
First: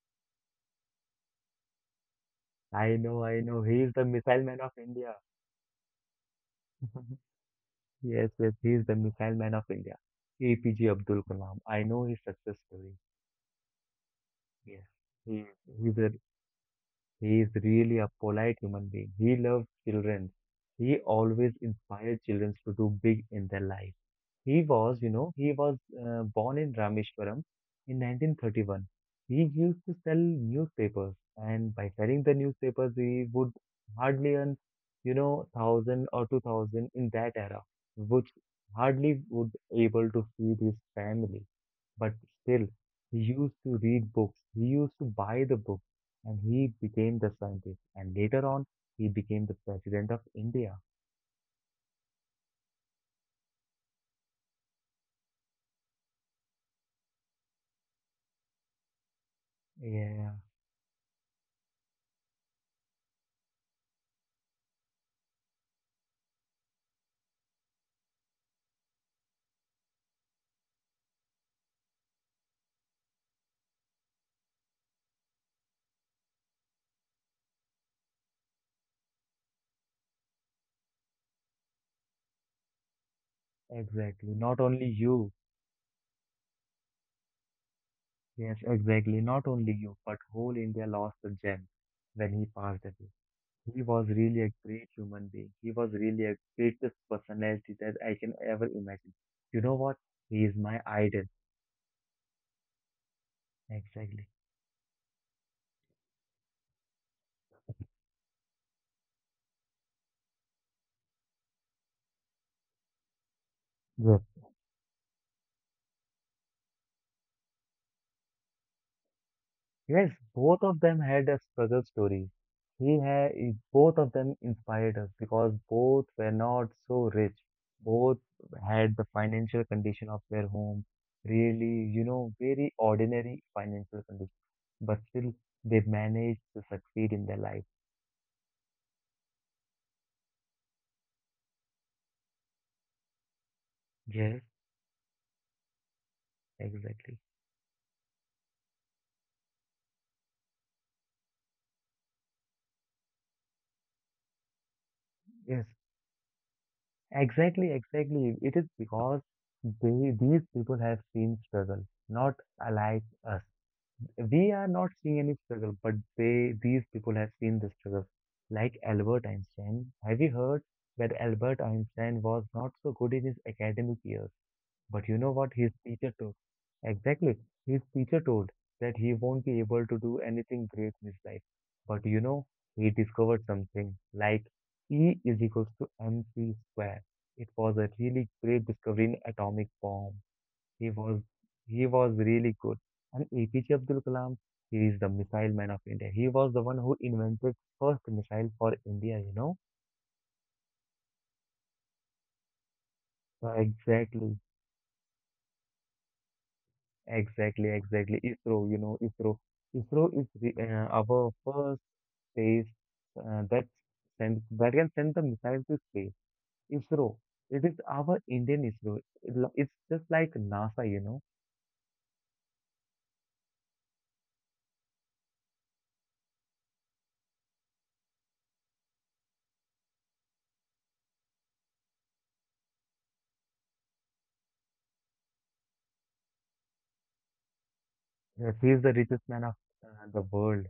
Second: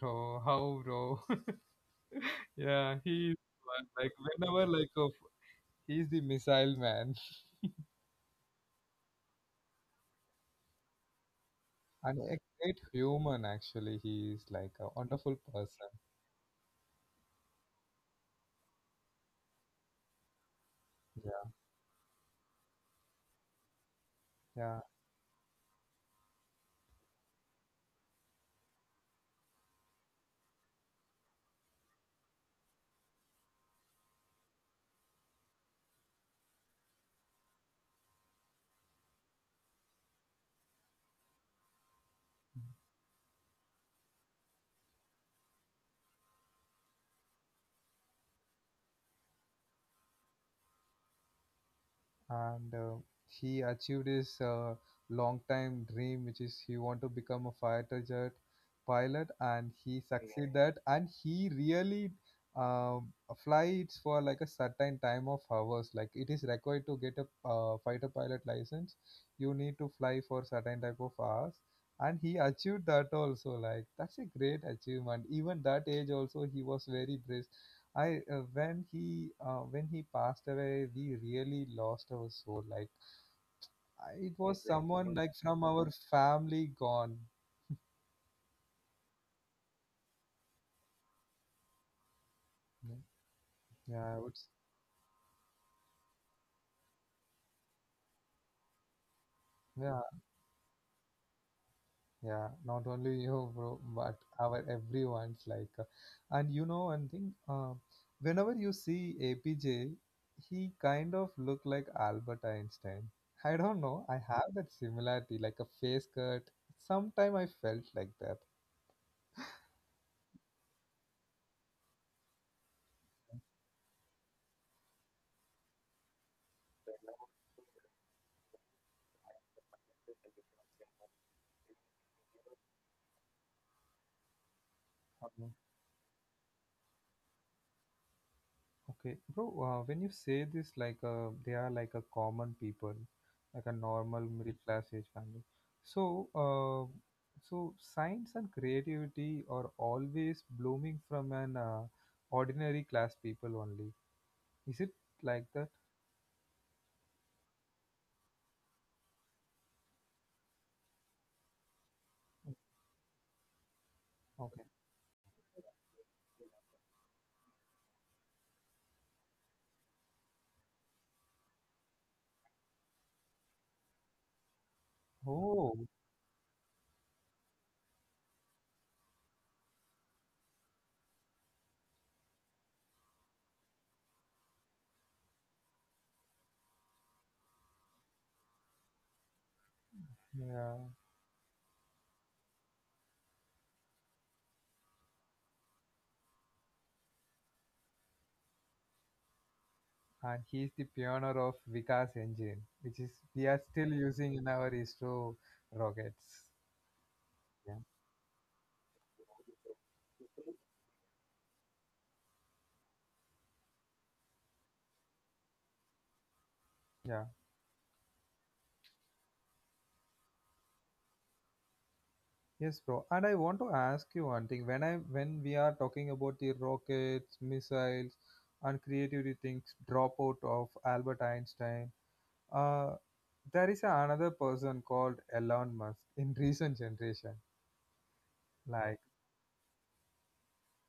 [SPEAKER 1] Bro, how, bro? Yeah, he is
[SPEAKER 2] I know, he
[SPEAKER 1] one,
[SPEAKER 2] is the
[SPEAKER 1] like
[SPEAKER 2] missile
[SPEAKER 1] whenever
[SPEAKER 2] man of
[SPEAKER 1] like of
[SPEAKER 2] India.
[SPEAKER 1] he's the missile man.
[SPEAKER 2] Yes, yes, he is the missile man of India. APJ Abdul Kalam. I know
[SPEAKER 1] And
[SPEAKER 2] his
[SPEAKER 1] a
[SPEAKER 2] success
[SPEAKER 1] great
[SPEAKER 2] story.
[SPEAKER 1] human actually. He is like
[SPEAKER 2] Yeah.
[SPEAKER 1] a wonderful
[SPEAKER 2] He
[SPEAKER 1] person.
[SPEAKER 2] he's a, he is really a polite human being. He loves children. He
[SPEAKER 1] Yeah,
[SPEAKER 2] always inspired children to do big in their life. He
[SPEAKER 1] yeah.
[SPEAKER 2] was, you know, he was uh, born in Rameshwaram in 1931. He used to sell newspapers, and by selling the newspapers, he would hardly earn 1,000 or 2,000 in that era, which hardly would able to feed his family. But still, he used to read books. He used to buy the book and he became the scientist. And later on, he became the president of India.
[SPEAKER 1] And he achieved his long time dream, which is he want to become a fighter jet pilot, and he
[SPEAKER 2] Yeah,
[SPEAKER 1] succeed that, and he really um, fly it for like a certain time of hours. Like it is required to get a fighter pilot license, you need to fly for certain type of hours, and he achieved that also. Like that's a great achievement, even that age also he was very brave. I when he passed away, we really lost our soul. Like I, it
[SPEAKER 2] exactly.
[SPEAKER 1] was
[SPEAKER 2] Not only
[SPEAKER 1] someone like
[SPEAKER 2] you,
[SPEAKER 1] from our family gone.
[SPEAKER 2] yes, exactly. Not only you, but whole India lost the gem when he passed
[SPEAKER 1] Mm.
[SPEAKER 2] away. He
[SPEAKER 1] Yeah, I
[SPEAKER 2] was
[SPEAKER 1] would.
[SPEAKER 2] really a great human being. He was really a greatest personality that I can ever imagine. You know
[SPEAKER 1] Yeah,
[SPEAKER 2] what? He is my idol.
[SPEAKER 1] yeah. Not only you, bro, but
[SPEAKER 2] Exactly.
[SPEAKER 1] our everyone's like. And you know one thing. Whenever you see APJ, he kind of looked like Albert Einstein. I don't know. I
[SPEAKER 2] Yes.
[SPEAKER 1] have that similarity, like a face cut. Sometime I felt like
[SPEAKER 2] Yes, both of them had a struggle story. He had both of them inspired us because both were not so rich. Both had the financial condition of their home, really, very ordinary financial condition, but still
[SPEAKER 1] that.
[SPEAKER 2] they managed to succeed in their life.
[SPEAKER 1] Okay, bro, when you say this, like they are like a common people, like a normal
[SPEAKER 2] Yes,
[SPEAKER 1] middle class age family. So, uh,
[SPEAKER 2] exactly.
[SPEAKER 1] so science and creativity are always blooming from an ordinary class people only. Is it like
[SPEAKER 2] Yes,
[SPEAKER 1] that?
[SPEAKER 2] exactly, exactly. It is because these people have seen struggle, not like us. We
[SPEAKER 1] Okay.
[SPEAKER 2] are not seeing any struggle, but they these people have seen the struggle. Like Albert Einstein, have you heard that Albert Einstein was not so good in his academic years? But you know what his
[SPEAKER 1] Oh,
[SPEAKER 2] teacher told? Exactly, his teacher told that he won't be able to do anything great in his life. But you know, he discovered something like E is equals to mc square. It was a really great discovery in atomic bomb. He
[SPEAKER 1] yeah.
[SPEAKER 2] was he was really good. And APJ Abdul Kalam, he is the missile man of India. He was the one who invented first missile for India,
[SPEAKER 1] And he's the pioneer of Vikas engine, which is
[SPEAKER 2] So
[SPEAKER 1] we are still
[SPEAKER 2] exactly,
[SPEAKER 1] using in our ISRO rockets.
[SPEAKER 2] exactly,
[SPEAKER 1] Yeah.
[SPEAKER 2] exactly. ISRO, you know, ISRO. ISRO is the, our first space that send that can send the missile to space. ISRO.
[SPEAKER 1] Yeah.
[SPEAKER 2] It is our Indian ISRO. It's just like NASA,
[SPEAKER 1] Yes, bro. And I want to ask you one thing. When we are talking about the rockets, missiles, and creativity things, dropout of Albert Einstein, uh, there is another person called Elon Musk in recent generation.
[SPEAKER 2] Yes, he
[SPEAKER 1] Like,
[SPEAKER 2] is the richest man of the world.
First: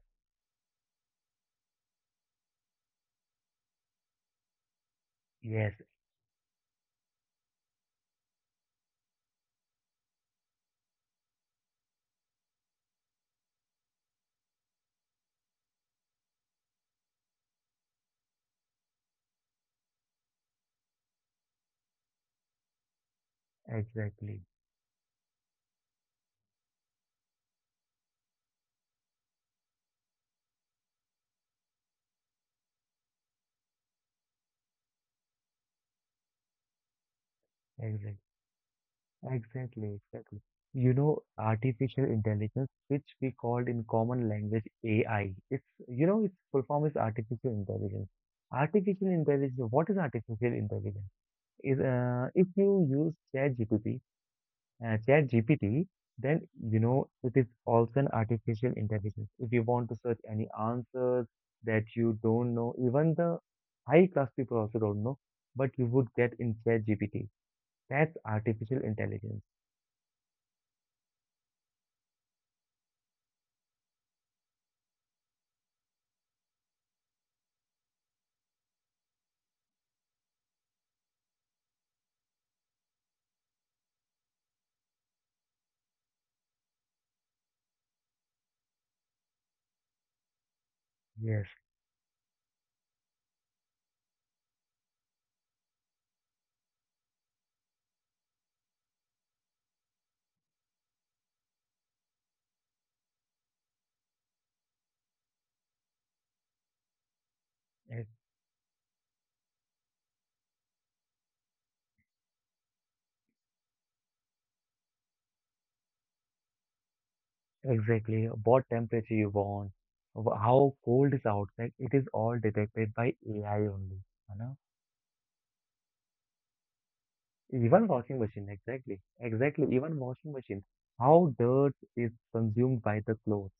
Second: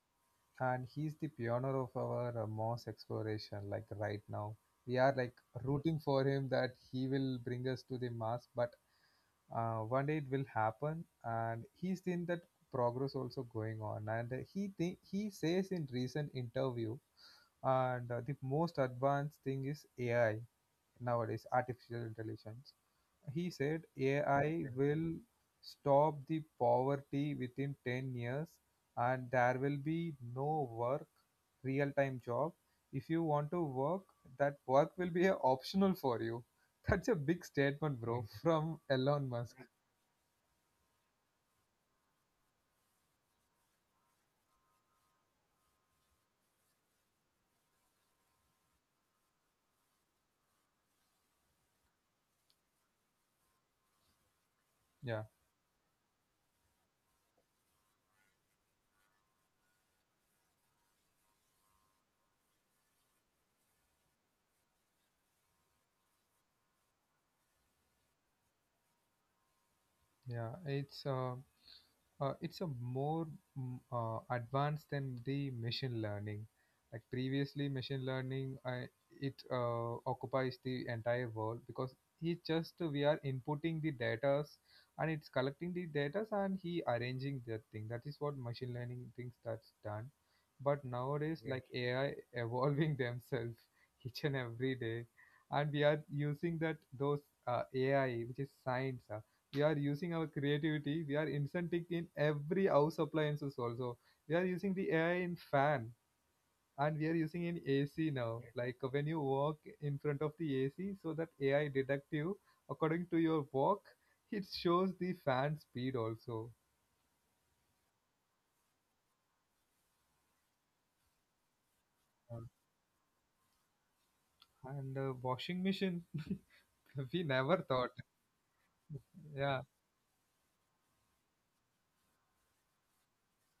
[SPEAKER 1] and he's the pioneer of our Mars exploration. Like right now, we are like
[SPEAKER 2] Yes,
[SPEAKER 1] rooting for him that he will bring us to the Mars, but one day it will happen, and he's in that progress also going on. And he think he says in recent interview. And the most advanced thing is AI nowadays, artificial intelligence. He said
[SPEAKER 2] exactly,
[SPEAKER 1] AI will stop the poverty within 10 years, and there will be no work, real time job. If you want to work, that work will be a optional for you. That's a big statement,
[SPEAKER 2] exactly.
[SPEAKER 1] bro. From Elon Musk.
[SPEAKER 2] Exactly, exactly. You know, artificial intelligence, which we called in common language AI, it's, its full form is artificial intelligence. Artificial intelligence, what is artificial intelligence? Is, if you use Chat GPT,
[SPEAKER 1] Yeah,
[SPEAKER 2] GPT, then, it is also an artificial intelligence. If you want to search any answers that you don't know, even the high class people also don't know, but you would get in Chat GPT. That's artificial intelligence.
[SPEAKER 1] yeah, it's a more advanced than the machine learning. Like previously, machine learning it occupies the entire world because he just we are inputting the datas, and it's collecting the datas, and he arranging that thing. That is what machine learning thinks that's done. But
[SPEAKER 2] Yes.
[SPEAKER 1] nowadays, like AI evolving themselves each and every day, and we are using that those AI, which is science. We are using our creativity, we are incenting in every house appliances also. We are using the AI in fan, and we are using in ac
[SPEAKER 2] Ex-
[SPEAKER 1] now Like when you walk in front of the AC, so that AI detect you according to your walk, it shows the fan speed also.
[SPEAKER 2] Exactly. What temperature you want, how cold is outside, it is all
[SPEAKER 1] Uh,
[SPEAKER 2] detected by AI only. You know?
[SPEAKER 1] and washing machine. We never
[SPEAKER 2] Even
[SPEAKER 1] thought.
[SPEAKER 2] washing machine, exactly.
[SPEAKER 1] Yeah.
[SPEAKER 2] Exactly. Even washing machine. How dirt is consumed by the clothes.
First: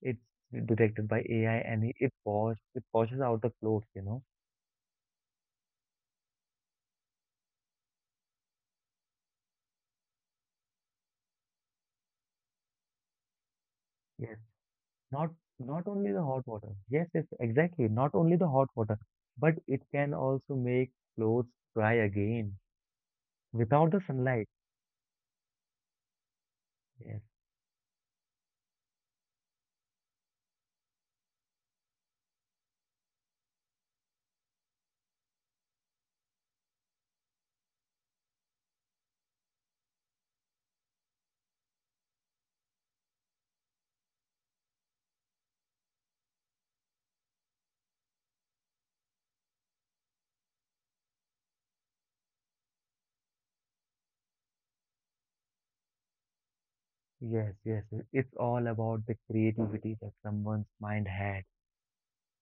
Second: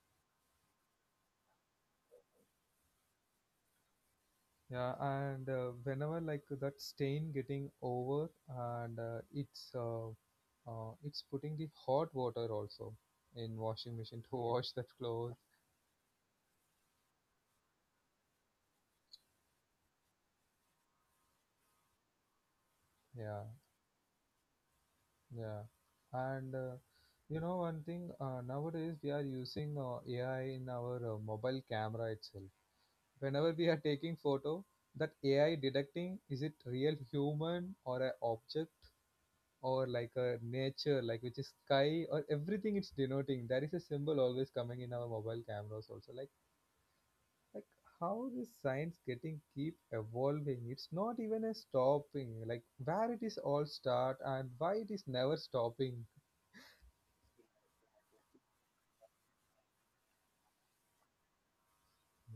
[SPEAKER 2] It's detected by AI and it washes out the clothes,
[SPEAKER 1] Yeah, and whenever like that stain getting over and it's putting the hot water also in washing machine
[SPEAKER 2] Yes.
[SPEAKER 1] to wash that
[SPEAKER 2] Not
[SPEAKER 1] clothes.
[SPEAKER 2] not only the hot water. Yes, yes, exactly. Not only the hot water, but it can also make clothes dry again
[SPEAKER 1] Yeah,
[SPEAKER 2] without the sunlight.
[SPEAKER 1] yeah, and
[SPEAKER 2] Yes.
[SPEAKER 1] you know one thing, nowadays we are using AI in our mobile camera itself. Whenever we are taking photo, that AI detecting is it real human or a object or like a nature, like which is sky or everything it's denoting. There is a symbol always coming in our mobile cameras also. Like how this science getting keep evolving. It's not even a stopping. Like where it is all start and why it is never stopping.
[SPEAKER 2] Yes, yes. It's all about the creativity that someone's mind had.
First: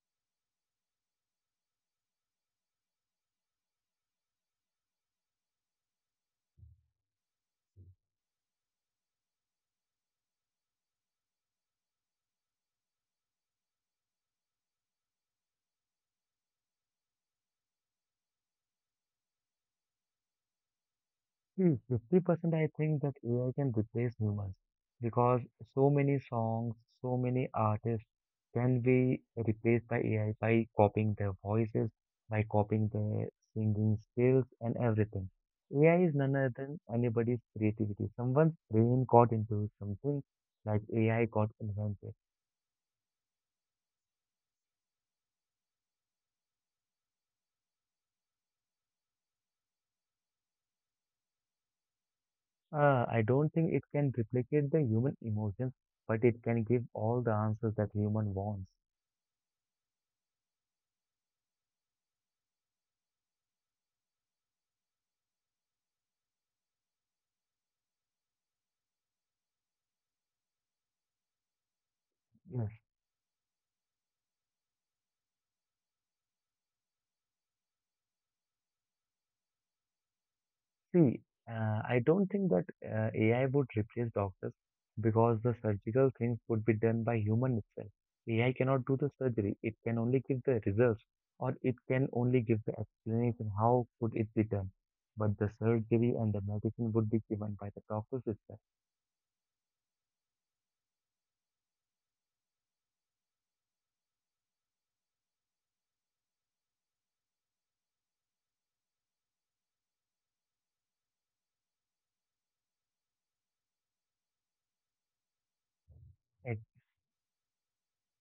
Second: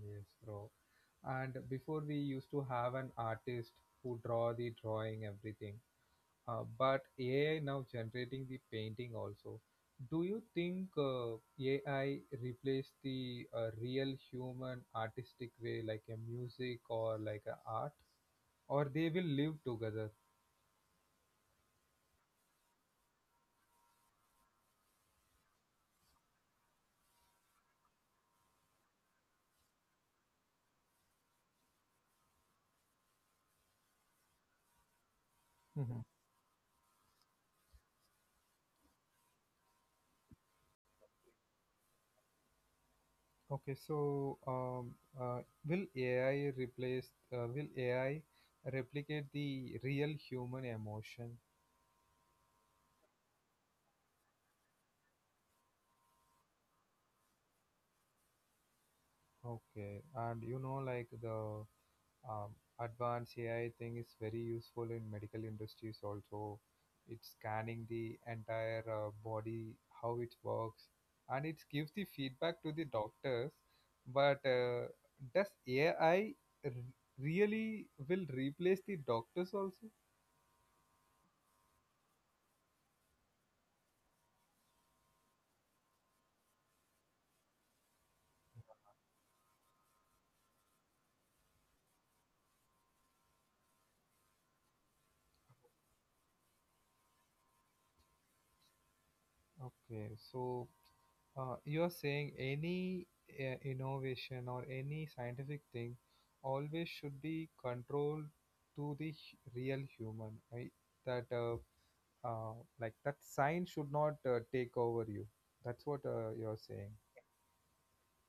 [SPEAKER 1] Yes, bro. And before we used to have an artist who draw the drawing everything. But AI now generating the painting also. Do you think AI replace the real human artistic way like a music or like a art, or they will live together?
[SPEAKER 2] See, 50% I think that AI can replace humans because so many songs, so many artists can be replaced by AI by copying their voices, by copying their singing skills and everything. AI
[SPEAKER 1] Hmm.
[SPEAKER 2] is none other than anybody's creativity. Someone's brain got into something like AI got invented.
[SPEAKER 1] Okay, so uh, will AI replace? Will AI replicate the real human emotion?
[SPEAKER 2] I don't think it can replicate the human emotions, but it can give all the answers that human wants.
[SPEAKER 1] Okay, and like the um, advanced AI thing is very useful in medical industries also. It's scanning the entire body, how it works, and it gives the feedback to
[SPEAKER 2] Yes.
[SPEAKER 1] the doctors. But does AI really will replace the doctors also?
[SPEAKER 2] See, I don't think that AI would replace doctors because the surgical things would be done by human itself. AI cannot do the surgery. It can only give the results or it can only give the explanation how could it be done. But the surgery and the medicine would be given by the doctors itself.
[SPEAKER 1] Okay, so you are saying any innovation or any scientific thing always should be controlled to the real human, right? That uh, like that science should not take over you. That's what you're
[SPEAKER 2] Ex-
[SPEAKER 1] saying.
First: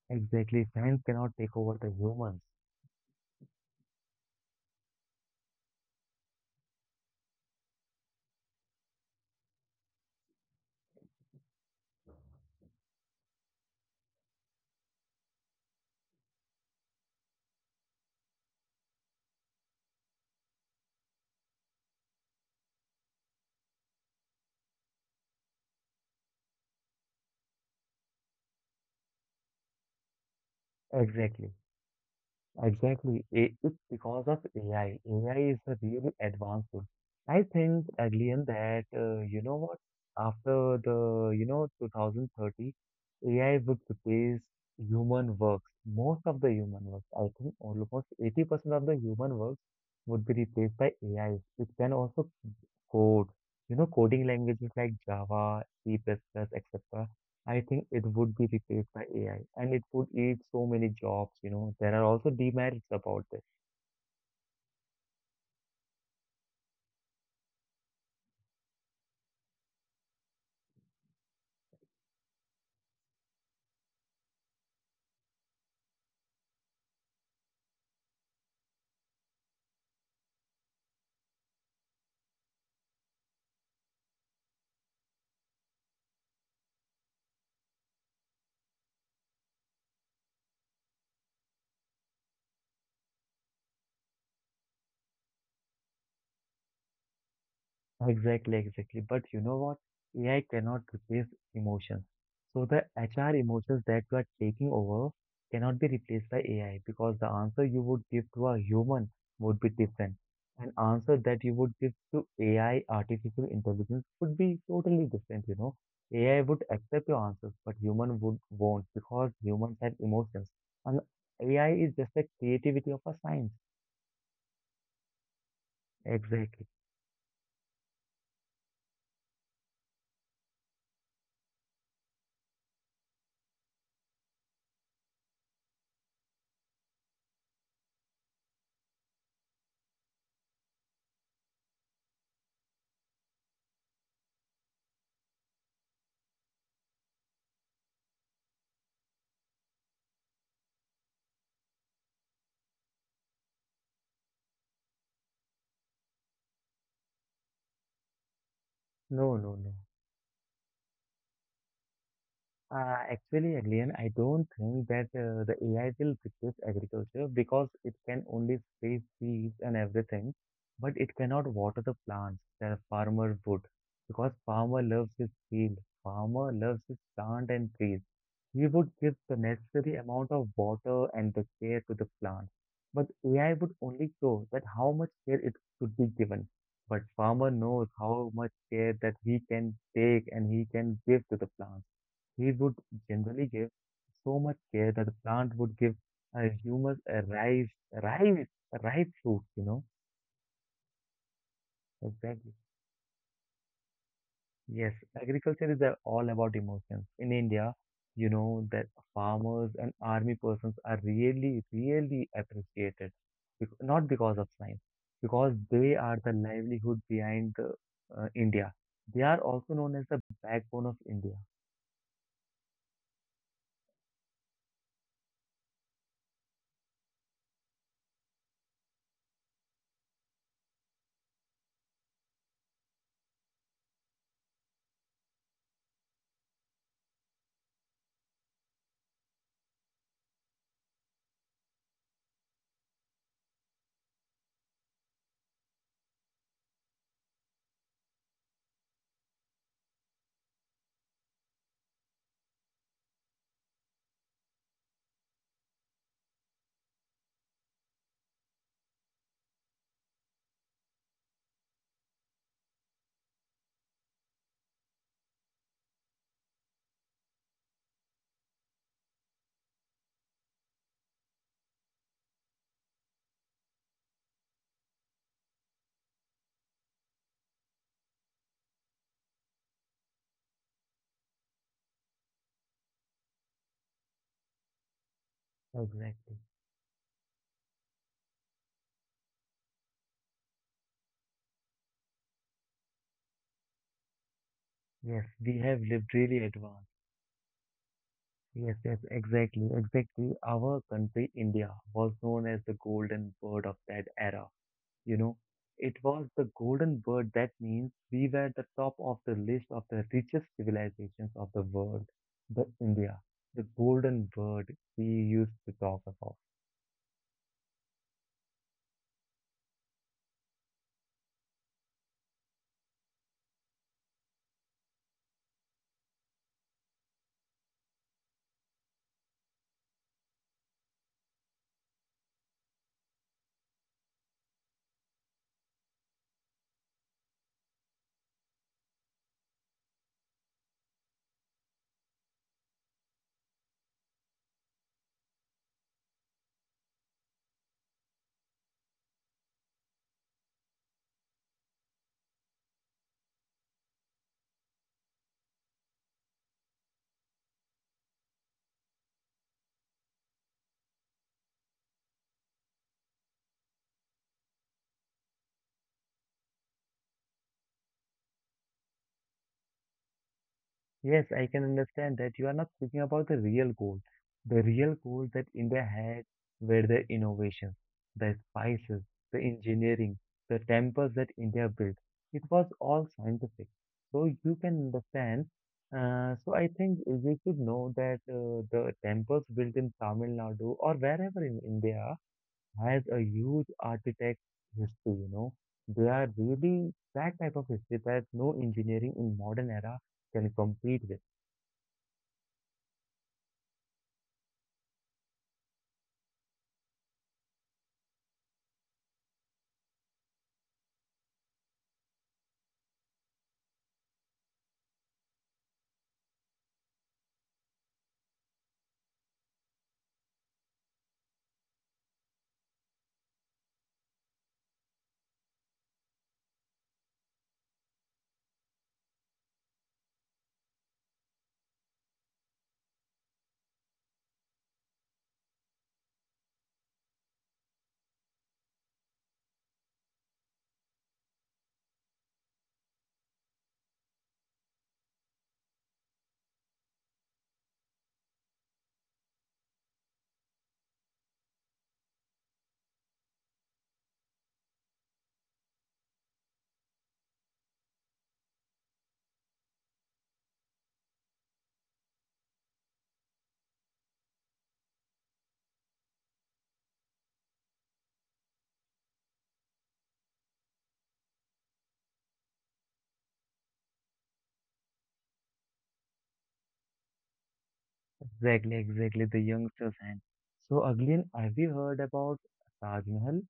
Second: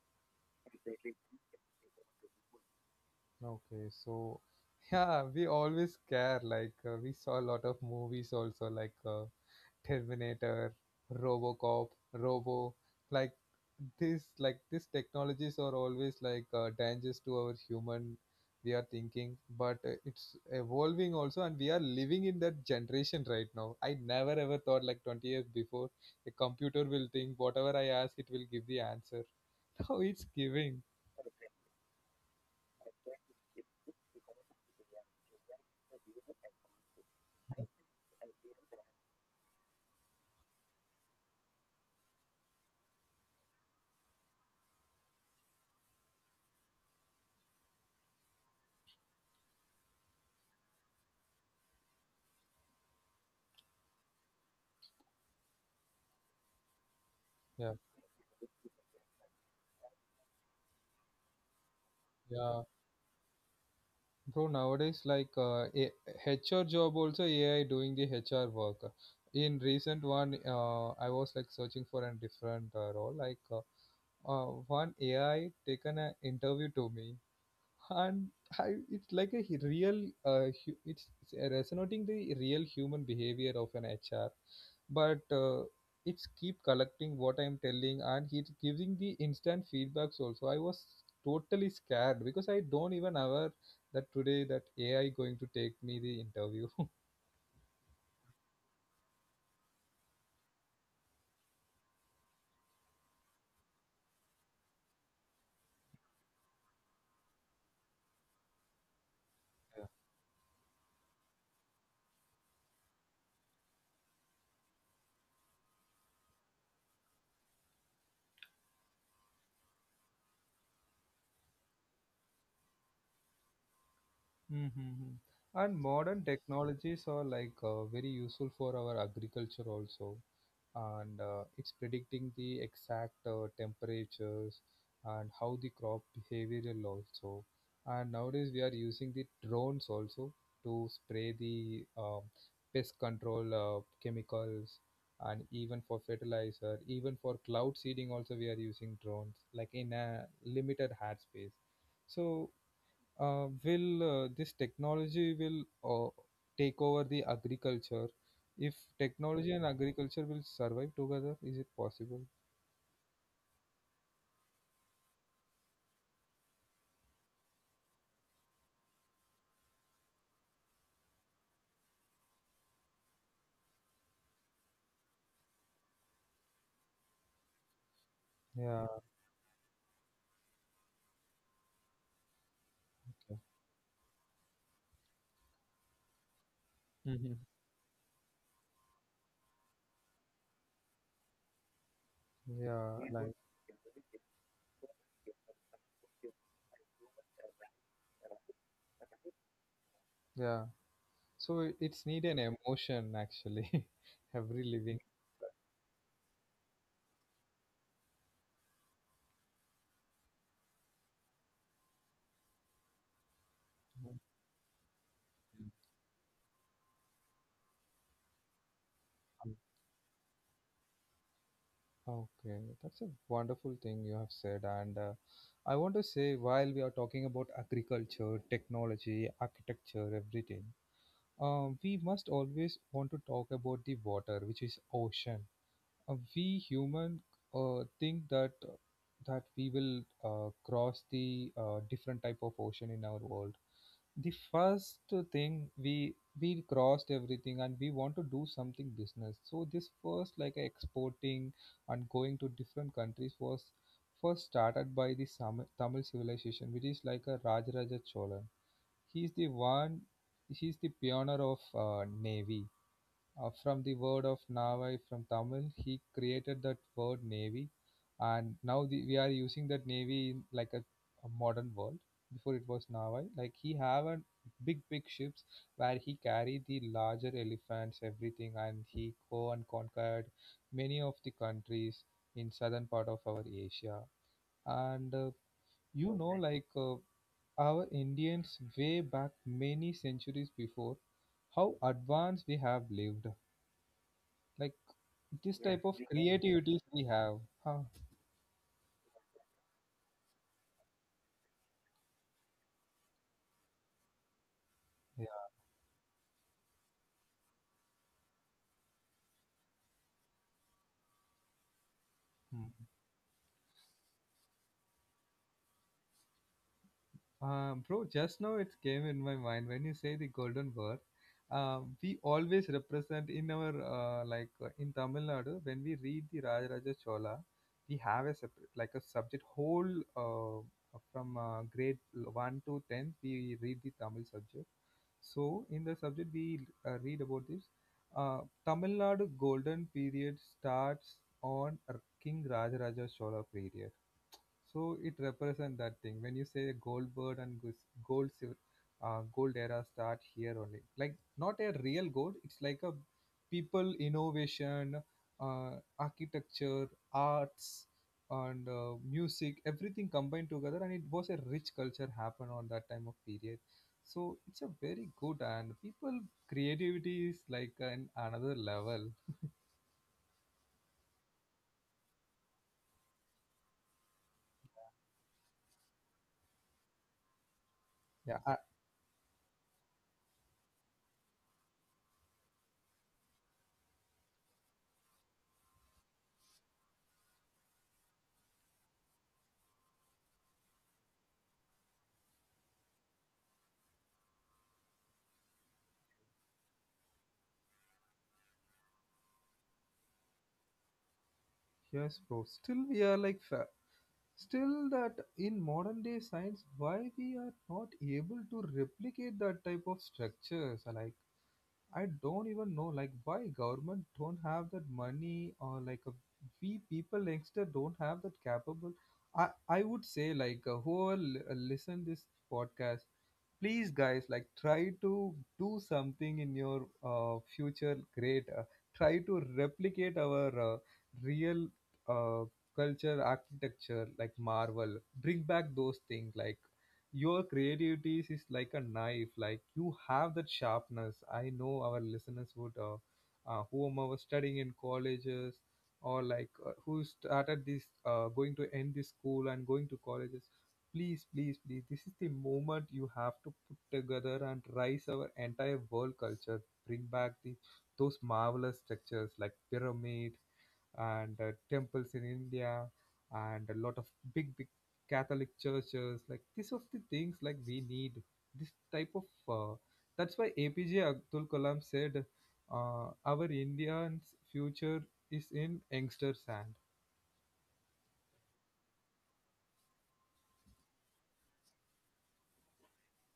[SPEAKER 2] Exactly. Science cannot take over the humans.
[SPEAKER 1] Okay, so yeah, we always care. Like we saw a lot of movies also, like Terminator, RoboCop, Robo, like this, like these technologies are always like dangers to our human. We are thinking, but it's evolving also, and we are living in that generation right now. I never ever thought like 20 years before a computer will think whatever I ask, it will give the answer. Now it's giving.
[SPEAKER 2] Exactly. Exactly. It's because of AI. AI is a really advanced. I think, Adlian, that you know what? After the, 2030, AI would replace human works. Most of the human works, I think almost 80% of the human works would be replaced by AI. It can also code, coding languages like Java, C++, etc. I
[SPEAKER 1] Yeah,
[SPEAKER 2] think it would be replaced by AI and it would eat so many jobs, There are also
[SPEAKER 1] yeah,
[SPEAKER 2] demerits about this.
[SPEAKER 1] bro, nowadays, like a HR job, also AI doing the HR work. In recent one, I was like searching for a different role. Like one AI taken an interview to me, and it's like a real it's resonating the real human behavior of an HR, but it's keep collecting what I'm telling, and he's giving the instant feedbacks also. I was totally scared because I don't even aware that today that AI going to take me the interview.
[SPEAKER 2] Exactly, exactly. But you know what? AI cannot replace emotions. So the HR emotions that you are taking over cannot be replaced by AI because the answer you would give to a human would be different. An answer that you would give to AI, artificial intelligence, would be totally different, AI would accept your answers, but human would won't because humans have emotions. And AI is just a creativity of a science.
[SPEAKER 1] Mm-hmm. And modern
[SPEAKER 2] Exactly.
[SPEAKER 1] technologies are like very useful for our agriculture also, and it's predicting the exact temperatures and how the crop behavioral also. And nowadays we are using the drones also to spray the pest control chemicals and even for fertilizer, even for cloud seeding also we are using drones like in a limited ad space. So will this technology will uh, take over the agriculture, if
[SPEAKER 2] No,
[SPEAKER 1] technology
[SPEAKER 2] no,
[SPEAKER 1] and
[SPEAKER 2] no.
[SPEAKER 1] agriculture will survive together, is it possible?
[SPEAKER 2] Actually, again, I don't think that the AI will replace agriculture because it can only save seeds and everything, but it cannot water the plants that a farmer would because farmer loves his field, farmer loves his plant and trees. He
[SPEAKER 1] Yeah.
[SPEAKER 2] would give the necessary amount of water and the care to the plant, but
[SPEAKER 1] Okay.
[SPEAKER 2] AI would only show that how much care it should be given. But
[SPEAKER 1] Mhm.
[SPEAKER 2] farmer knows how much care that he can take and he can give to the plant. He would
[SPEAKER 1] Yeah, yeah, like,
[SPEAKER 2] generally give so much care that the plant would give a humus a ripe, ripe, ripe fruit,
[SPEAKER 1] yeah, so it's need an
[SPEAKER 2] Exactly.
[SPEAKER 1] emotion actually. Every
[SPEAKER 2] Yes,
[SPEAKER 1] living.
[SPEAKER 2] agriculture is all about emotions. In India, you know that farmers and army persons are really, really appreciated, not because of science, because they are the livelihood behind the, India. They are
[SPEAKER 1] Mm.
[SPEAKER 2] also known as the backbone of India.
[SPEAKER 1] Okay, that's a wonderful thing you have said, and I want to say while we are talking about agriculture, technology, architecture, everything. We must always want to talk about the water, which is ocean. We human think that we will cross the different type of ocean in our world. The first thing we crossed everything, and we want to do something business. So this first like exporting and going to different countries was first started by the Tamil civilization, which is like a Rajaraja Cholan. He's the one. He's the pioneer of navy. From the word of navai from Tamil, he created that word navy, and now we are using that navy in like a modern world. Before it was navai. Like he have a big big ships where he carried the larger elephants, everything, and he go and conquered many of the countries in southern part of our Asia and.
[SPEAKER 2] Exactly.
[SPEAKER 1] Like our Indians way back many centuries before, how advanced we have lived. Like
[SPEAKER 2] Yes, we
[SPEAKER 1] this
[SPEAKER 2] have
[SPEAKER 1] type of
[SPEAKER 2] lived really advanced.
[SPEAKER 1] creativities we have. Huh.
[SPEAKER 2] Yes, yes, exactly, exactly. Our country, India, was known as the golden bird of that era. You know,
[SPEAKER 1] Yeah.
[SPEAKER 2] it was the golden bird that means we were the top of the list of the richest civilizations of the world, the
[SPEAKER 1] Hmm.
[SPEAKER 2] India, the golden bird we used to talk about.
[SPEAKER 1] Bro, just now it came in my mind when you say the golden bird. We always represent in our like in Tamil Nadu when we read the Rajaraja Chola, we have a separate like a subject whole from grade 1 to 10 we read the Tamil subject. So in the subject we read about this. Uh, Tamil Nadu golden period starts on King Rajaraja Chola period. So it represents that thing. When you say gold bird and gold, gold era start here only. Like not a real gold. It's like a people innovation, architecture, arts, and music. Everything combined together, and it was a rich culture happen on that time of period. So it's a very good, and people creativity is like an another level.
[SPEAKER 2] Yes, I can understand that you are not speaking about the real goal that India had were the innovations, the
[SPEAKER 1] Yeah,
[SPEAKER 2] spices, the engineering, the temples that India built. It was all scientific. So you can understand. So I think you should know that the temples built in Tamil Nadu or wherever in India has a huge architect history, you know. They are really that type of history that no engineering in modern era can compete with.
[SPEAKER 1] yes, bro. Still, we are like fa- Still, that in modern day science, why we are not able to replicate that type of structures? Like, I don't even know, like, why government don't have that money or like a, we people youngster don't have that capable. I would say like whoever listen this podcast, please guys like try to do something in your future great try to replicate our real uh, culture architecture like marvel, bring back those things, like your creativity is like a knife, like you have that sharpness. I know our listeners would whom are studying in colleges, or like who started this going to end this school and going to colleges. Please, please, please. This is the moment you have to put together and rise our entire world culture. Bring back the those marvelous structures like pyramid and temples in India and a lot of big, big Catholic churches. Like these of the things, like we need this type of. That's why APJ Abdul Kalam said, "Our Indian's future is in youngster's hand."
[SPEAKER 2] Exactly, exactly, the youngsters and so again, have you heard about Taj Mahal?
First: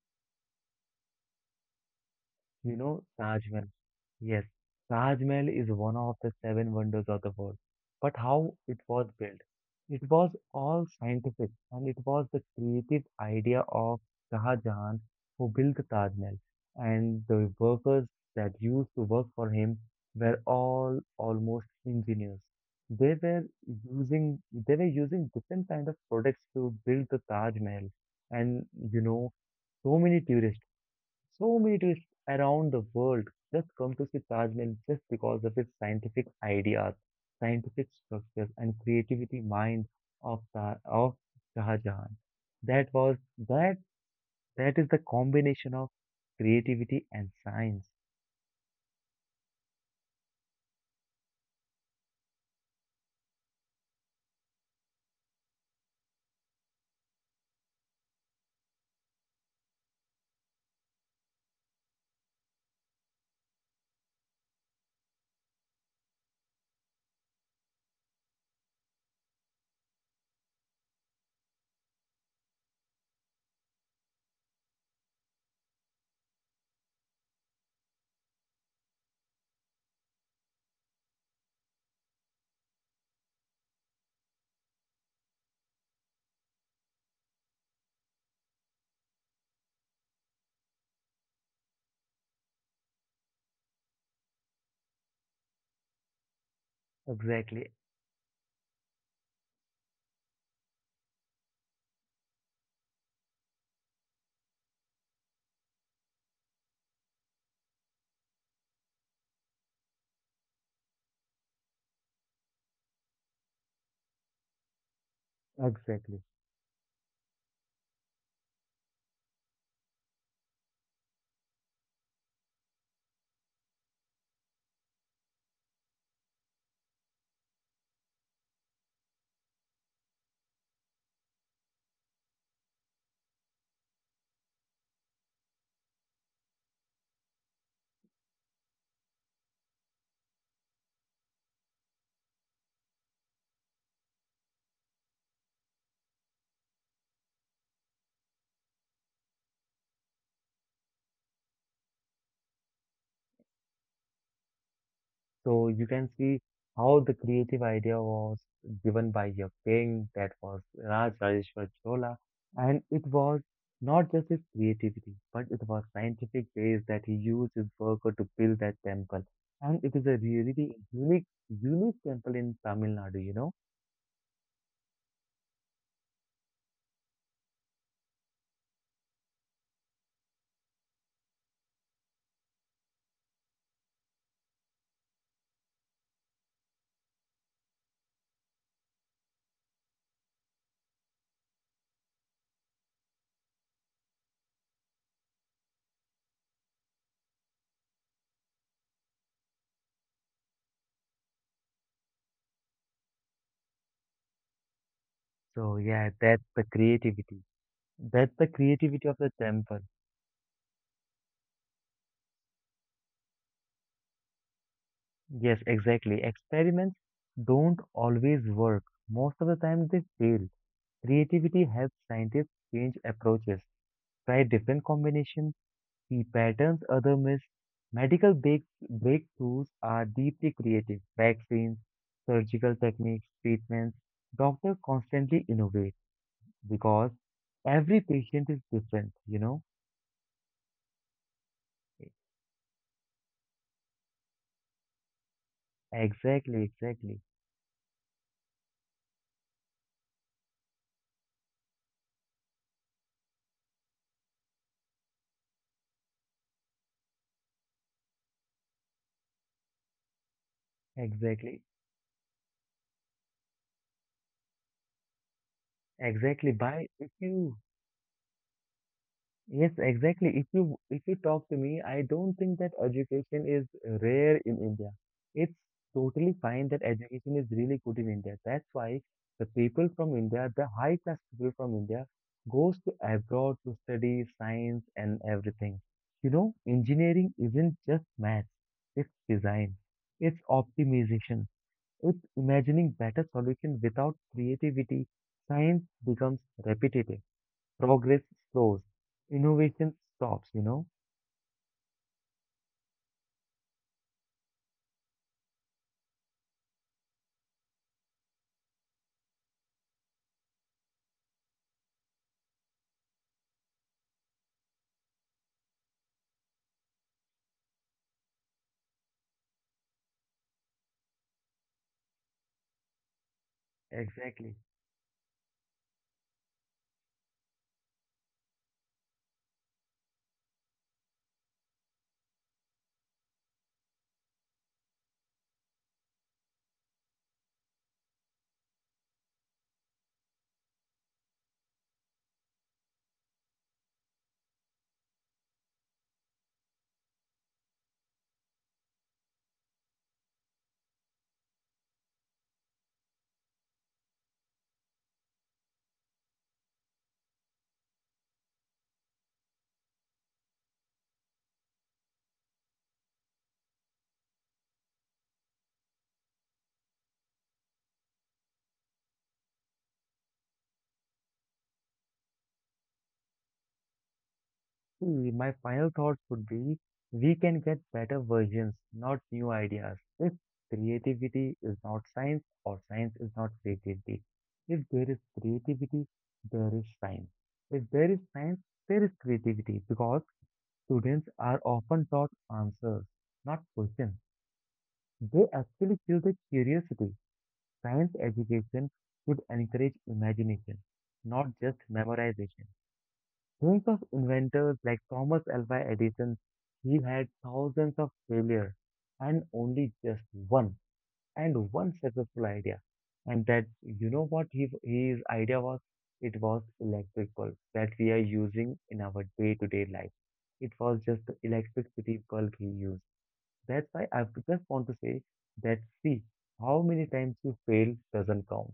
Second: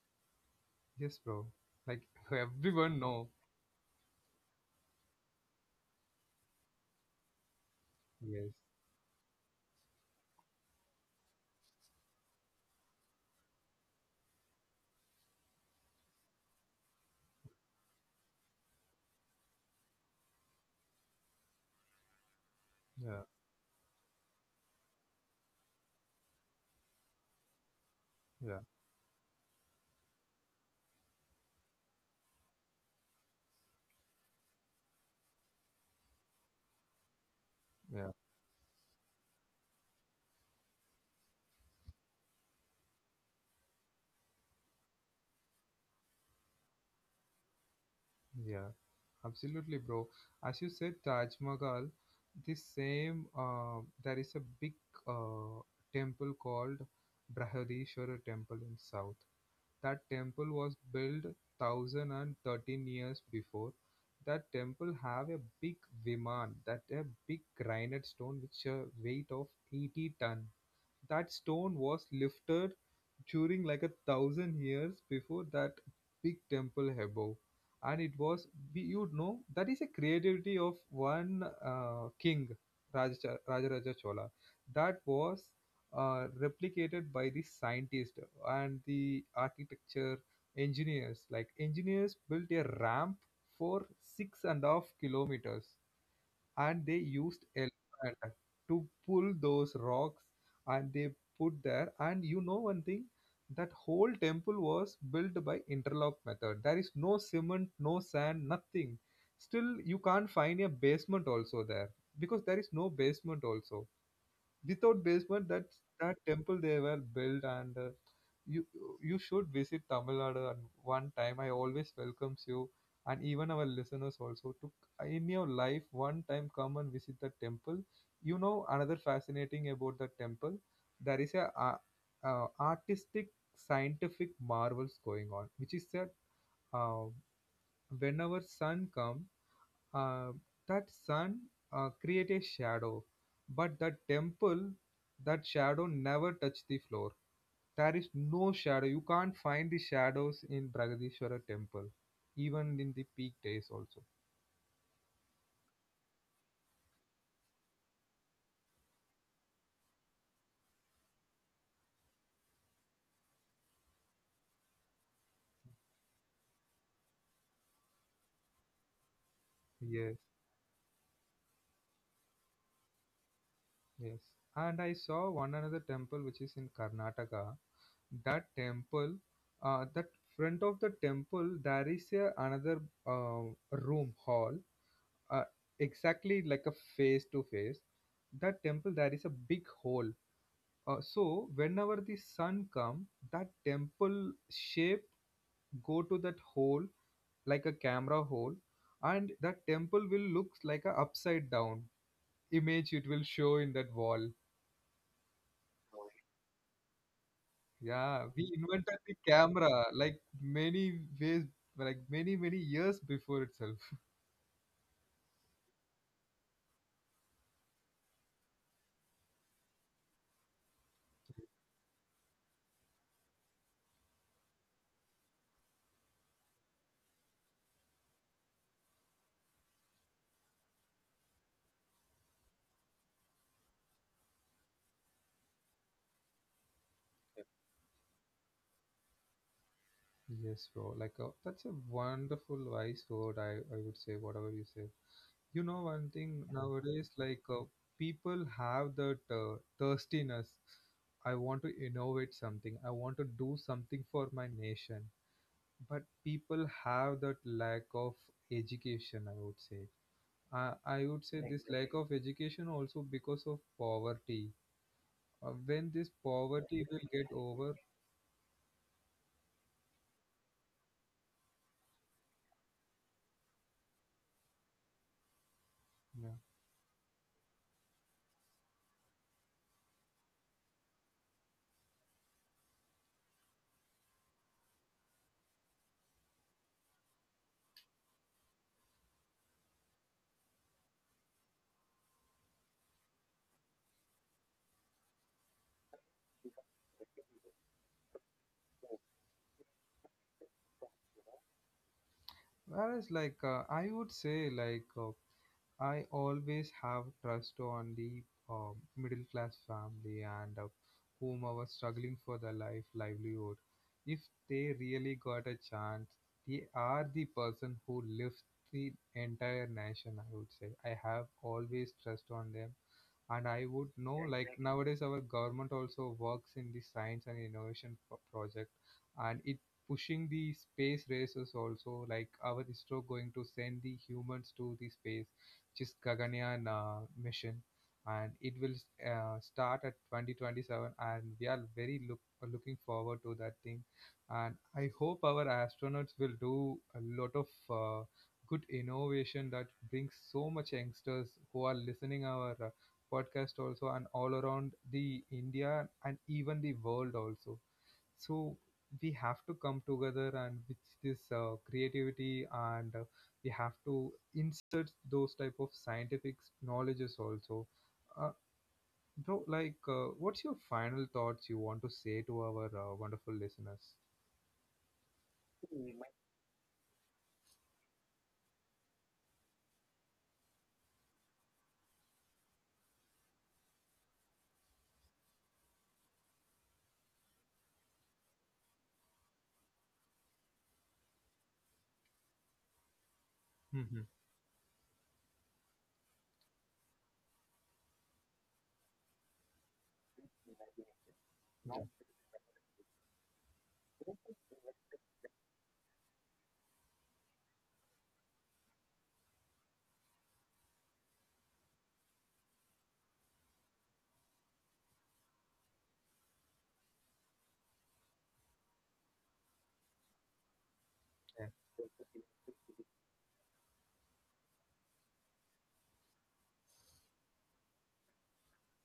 [SPEAKER 1] Yes, bro. Like
[SPEAKER 2] You
[SPEAKER 1] everyone
[SPEAKER 2] know,
[SPEAKER 1] know.
[SPEAKER 2] Taj Mahal. Yes, Taj Mahal is one of the seven wonders of the world. But how
[SPEAKER 1] Yes.
[SPEAKER 2] it was built? It was all scientific and it was the creative idea of Shah Jahan who built the Taj Mahal. And the workers that used to work for him were all almost engineers. They
[SPEAKER 1] Yeah.
[SPEAKER 2] were they were using different kind of products to build the Taj Mahal. And
[SPEAKER 1] Yeah,
[SPEAKER 2] you know, so many tourists so many tourists around the world just come to see Taj Mahal just because of its scientific ideas, scientific
[SPEAKER 1] yeah,
[SPEAKER 2] structures, and creativity mind of Shah Jahan. That was that that is the combination of creativity and science.
[SPEAKER 1] yeah, absolutely, bro. As you said, Taj Mahal, this same, there is a big uh, temple called Brihadishwara Temple in South. That temple was built 1013 years before. That temple have a big viman, that a big granite stone which a weight of 80 ton. That stone was lifted during like a thousand years before that big temple above, and it was you know that is a creativity of one king, Raja Rajaraja Chola, that was replicated by the scientists and the architecture engineers. Like engineers built a ramp for 6.5 kilometers, and they used
[SPEAKER 2] Exactly,
[SPEAKER 1] elephant to pull those rocks, and they put there. And you know one thing, that whole temple was built by interlock method. There is no cement, no sand, nothing. Still you can't find a basement also there because there is no basement also. Without basement,
[SPEAKER 2] exactly.
[SPEAKER 1] that temple they were built. And you you should visit Tamil Nadu at one time. I always welcomes you, and even our listeners also to, in your life, one time come and visit the temple. You know another fascinating about the temple, there is a artistic scientific marvels going on, which is that uh, whenever sun come, uh, that sun create a shadow, but the temple, that shadow never touch the floor. There is no shadow. You can't find the shadows in Bragadishwara temple, even in the peak days also.
[SPEAKER 2] So you can see how the creative idea was given by your king, that was Raj Rajeshwar Chola, and it was not just his creativity, but it was scientific ways that he used his worker to build that temple. And it is a
[SPEAKER 1] Yes,
[SPEAKER 2] really unique, unique temple in Tamil Nadu, you know?
[SPEAKER 1] yes. And I saw one another temple which is in Karnataka. That temple, that front of the temple, there is a another room hall, uh, exactly like a face to face. That temple there is a big hole, so whenever the sun come, that temple shape go to that hole like a camera hole, and that temple will looks like a upside down image it will show in that wall.
[SPEAKER 2] So yeah, that's the creativity.
[SPEAKER 1] Yeah,
[SPEAKER 2] That's the
[SPEAKER 1] we invented
[SPEAKER 2] creativity
[SPEAKER 1] the
[SPEAKER 2] of the temple.
[SPEAKER 1] camera like many ways, like many many years before itself.
[SPEAKER 2] Yes, exactly. Experiments don't always work. Most of the time they fail. Creativity helps scientists change approaches, try different combinations, see patterns other miss. Medical breakthroughs are deeply creative. Vaccines, surgical techniques, treatments. Doctors constantly innovate because every patient is different,
[SPEAKER 1] Yes, bro. Like that's a wonderful wise word. I would say whatever you say. You know one thing
[SPEAKER 2] Exactly,
[SPEAKER 1] nowadays,
[SPEAKER 2] exactly,
[SPEAKER 1] like people have that thirstiness. I want to innovate something. I want to do something for my nation. But people have that lack of education. I would say. I would say
[SPEAKER 2] exactly,
[SPEAKER 1] this lack of education also because of poverty. When this
[SPEAKER 2] exactly. By
[SPEAKER 1] poverty
[SPEAKER 2] if
[SPEAKER 1] will get
[SPEAKER 2] you
[SPEAKER 1] over,
[SPEAKER 2] Yes, exactly. If you talk to me, I don't think that education is rare in India. It's totally
[SPEAKER 1] yeah.
[SPEAKER 2] fine that education is really good in India. That's why the people from India, the high class people from India, goes to abroad to study science and everything. You know, engineering isn't just math, it's design, it's optimization, it's imagining better solution without creativity. Science becomes repetitive progress slows, innovation stops,
[SPEAKER 1] Whereas, like, I would say, like, I always have trust on the middle class family, and whom are struggling for their life livelihood. If they really got a chance, they are the person who lifts the entire nation. I would say I have always trust on them, and I would know, like,
[SPEAKER 2] Exactly.
[SPEAKER 1] nowadays our government also works in the science and innovation project, and it pushing the space races also, like our ISRO going to send the humans to the space, which is Gaganyaan mission, and it will start at 2027, and we are very looking forward to that thing. And I hope our astronauts will do a lot of uh, good innovation that brings so much youngsters who are listening our podcast also and all around the India and even the world also. So we have to come together, and with this creativity and we have to insert those type of scientific knowledges also. Uh, bro, like, what's your final thoughts you want to say to our wonderful listeners?
[SPEAKER 2] See, my final thoughts would be we can get better versions, not new ideas. If creativity is not science or science is not creativity. If there is creativity, there is science. If there is science, there is creativity because students are often taught answers, not
[SPEAKER 1] Mm-hmm.
[SPEAKER 2] questions. They actually feel the curiosity. Science education should encourage imagination, not
[SPEAKER 1] Yeah.
[SPEAKER 2] just memorization. Think of inventors like Thomas Alva Edison. He had thousands of failures and only just one and one successful idea. And that his idea was? It was electric bulb that we are using in our day-to-day life. It was just the electricity bulb he used. That's why I just want to say that see, how many times you fail doesn't count.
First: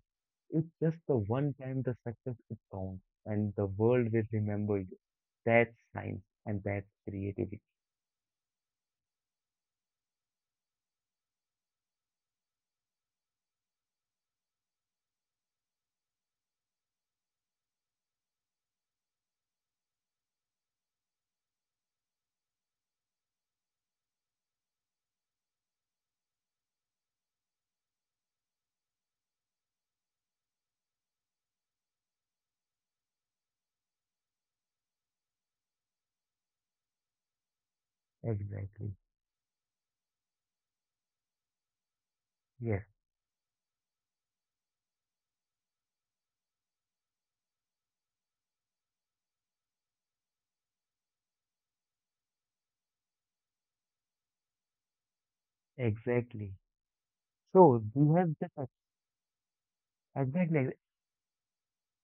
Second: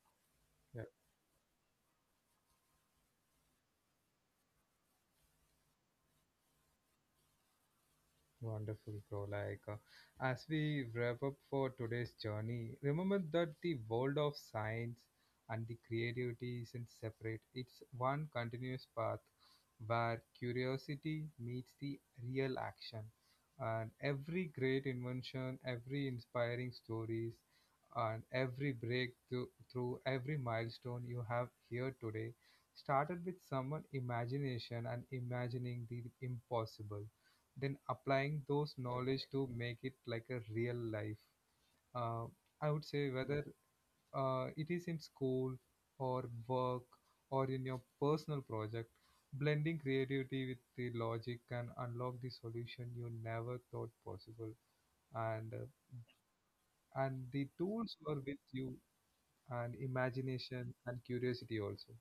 [SPEAKER 2] It's
[SPEAKER 1] Yeah.
[SPEAKER 2] just the one time the success is counts, and the world will remember you. That's science and that's creativity.
[SPEAKER 1] Wonderful, bro. Like, as we wrap up for today's journey, remember that the world of science and the creativity isn't separate. It's one continuous path where curiosity meets the real action. And every great invention, every inspiring stories, and every breakthrough, through every milestone you have here today, started with someone imagination and imagining the impossible, then applying those
[SPEAKER 2] Exactly.
[SPEAKER 1] knowledge to make it like a real life. Uh, i
[SPEAKER 2] Yes,
[SPEAKER 1] would say whether it is in school or work or in your personal project, blending creativity with the logic can unlock the solution you never thought possible. And
[SPEAKER 2] exactly.
[SPEAKER 1] and the
[SPEAKER 2] So
[SPEAKER 1] tools
[SPEAKER 2] we
[SPEAKER 1] were
[SPEAKER 2] have
[SPEAKER 1] with
[SPEAKER 2] just
[SPEAKER 1] you and
[SPEAKER 2] exactly
[SPEAKER 1] imagination and curiosity also.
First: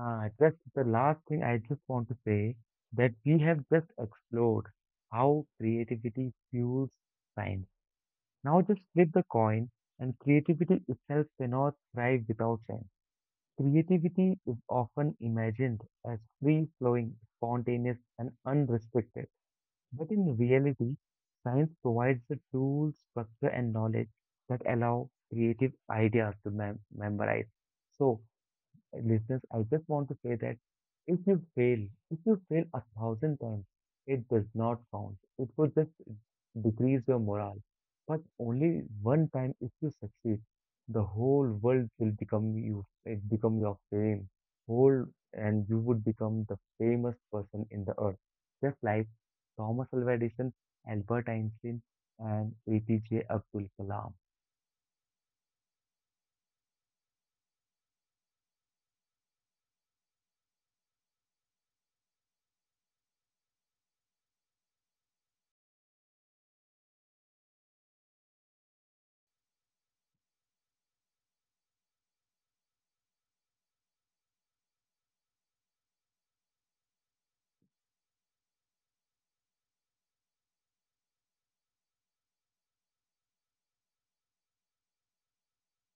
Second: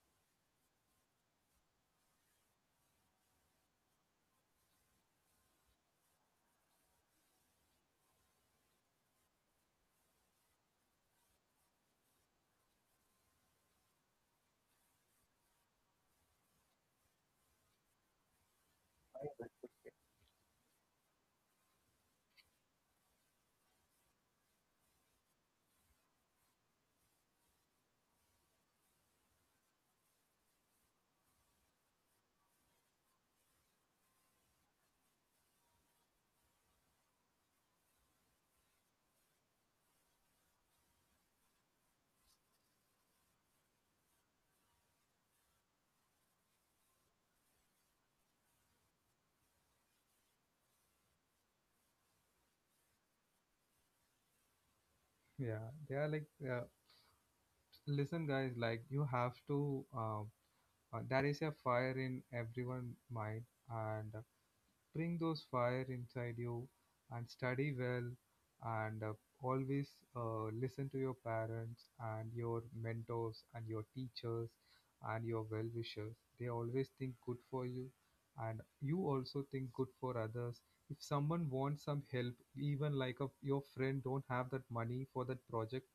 [SPEAKER 2] just the last thing I just want to say that we have just explored how creativity fuels science. Now just flip the coin, and creativity itself cannot thrive without science. Creativity is often imagined as free flowing, spontaneous, and unrestricted. But in reality, science provides the tools, structure, and knowledge that allow creative ideas to memorize. So, listeners, I just want to say that if you fail, if you fail a thousand times, it does not count. It will just decrease your morale. But only one time, if you succeed, the whole world will become you. It become your fame, whole, and you would become the famous person in the earth. Just like Thomas Alva Edison, Albert Einstein, and APJ Abdul Kalam.
[SPEAKER 1] Yeah, they are like. Uh, listen guys, like you have to there is a fire in everyone mind. And bring those fire inside you and study well, and always listen to your parents and your mentors and your teachers and your well-wishers. They always think good for you, and you also think good for others. If someone wants some help, even like a, your friend don't have that money for that project,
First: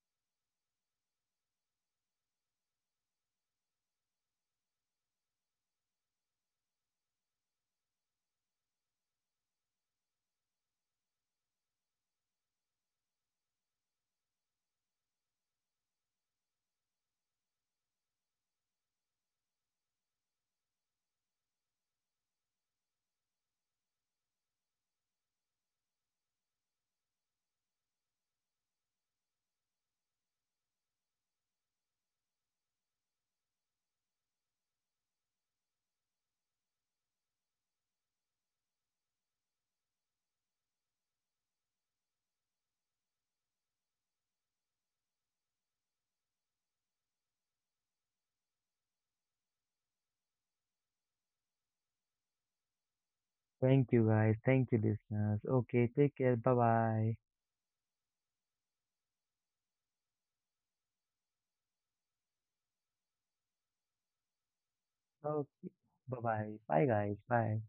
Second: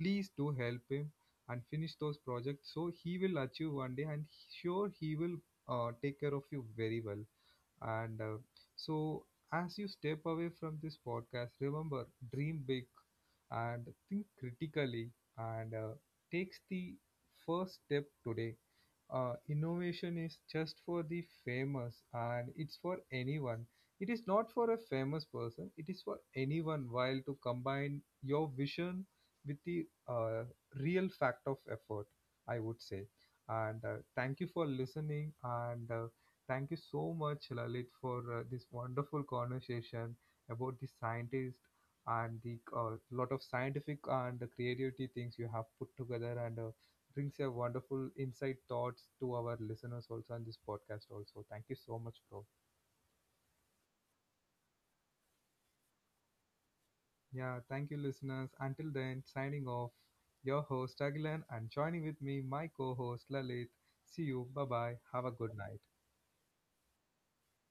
[SPEAKER 1] please do help him and finish those projects so he will achieve one day, and sure he will take care of you very well. And so, as you step away from this podcast, remember, dream big and think critically, and takes the first step today. Innovation is just for the famous and it's for anyone. It is not for a famous person, it is for anyone while to combine your vision with the real fact of effort, I would say. And thank you for listening. And thank you so much, Lalit, for this wonderful conversation about the scientist and the lot of scientific and the creativity things you have put together and brings a wonderful insight thoughts to our listeners also on this podcast also. Thank you so much, bro.
[SPEAKER 2] Thank you guys. Thank you listeners. Okay, take care. Bye bye.
[SPEAKER 1] Yeah, thank you, listeners. Until then, signing off, your host, Agilan, and joining with me, my co host, Lalit. See you. Bye bye. Have a good
[SPEAKER 2] Okay.
[SPEAKER 1] night.
[SPEAKER 2] Bye bye. Bye, guys. Bye.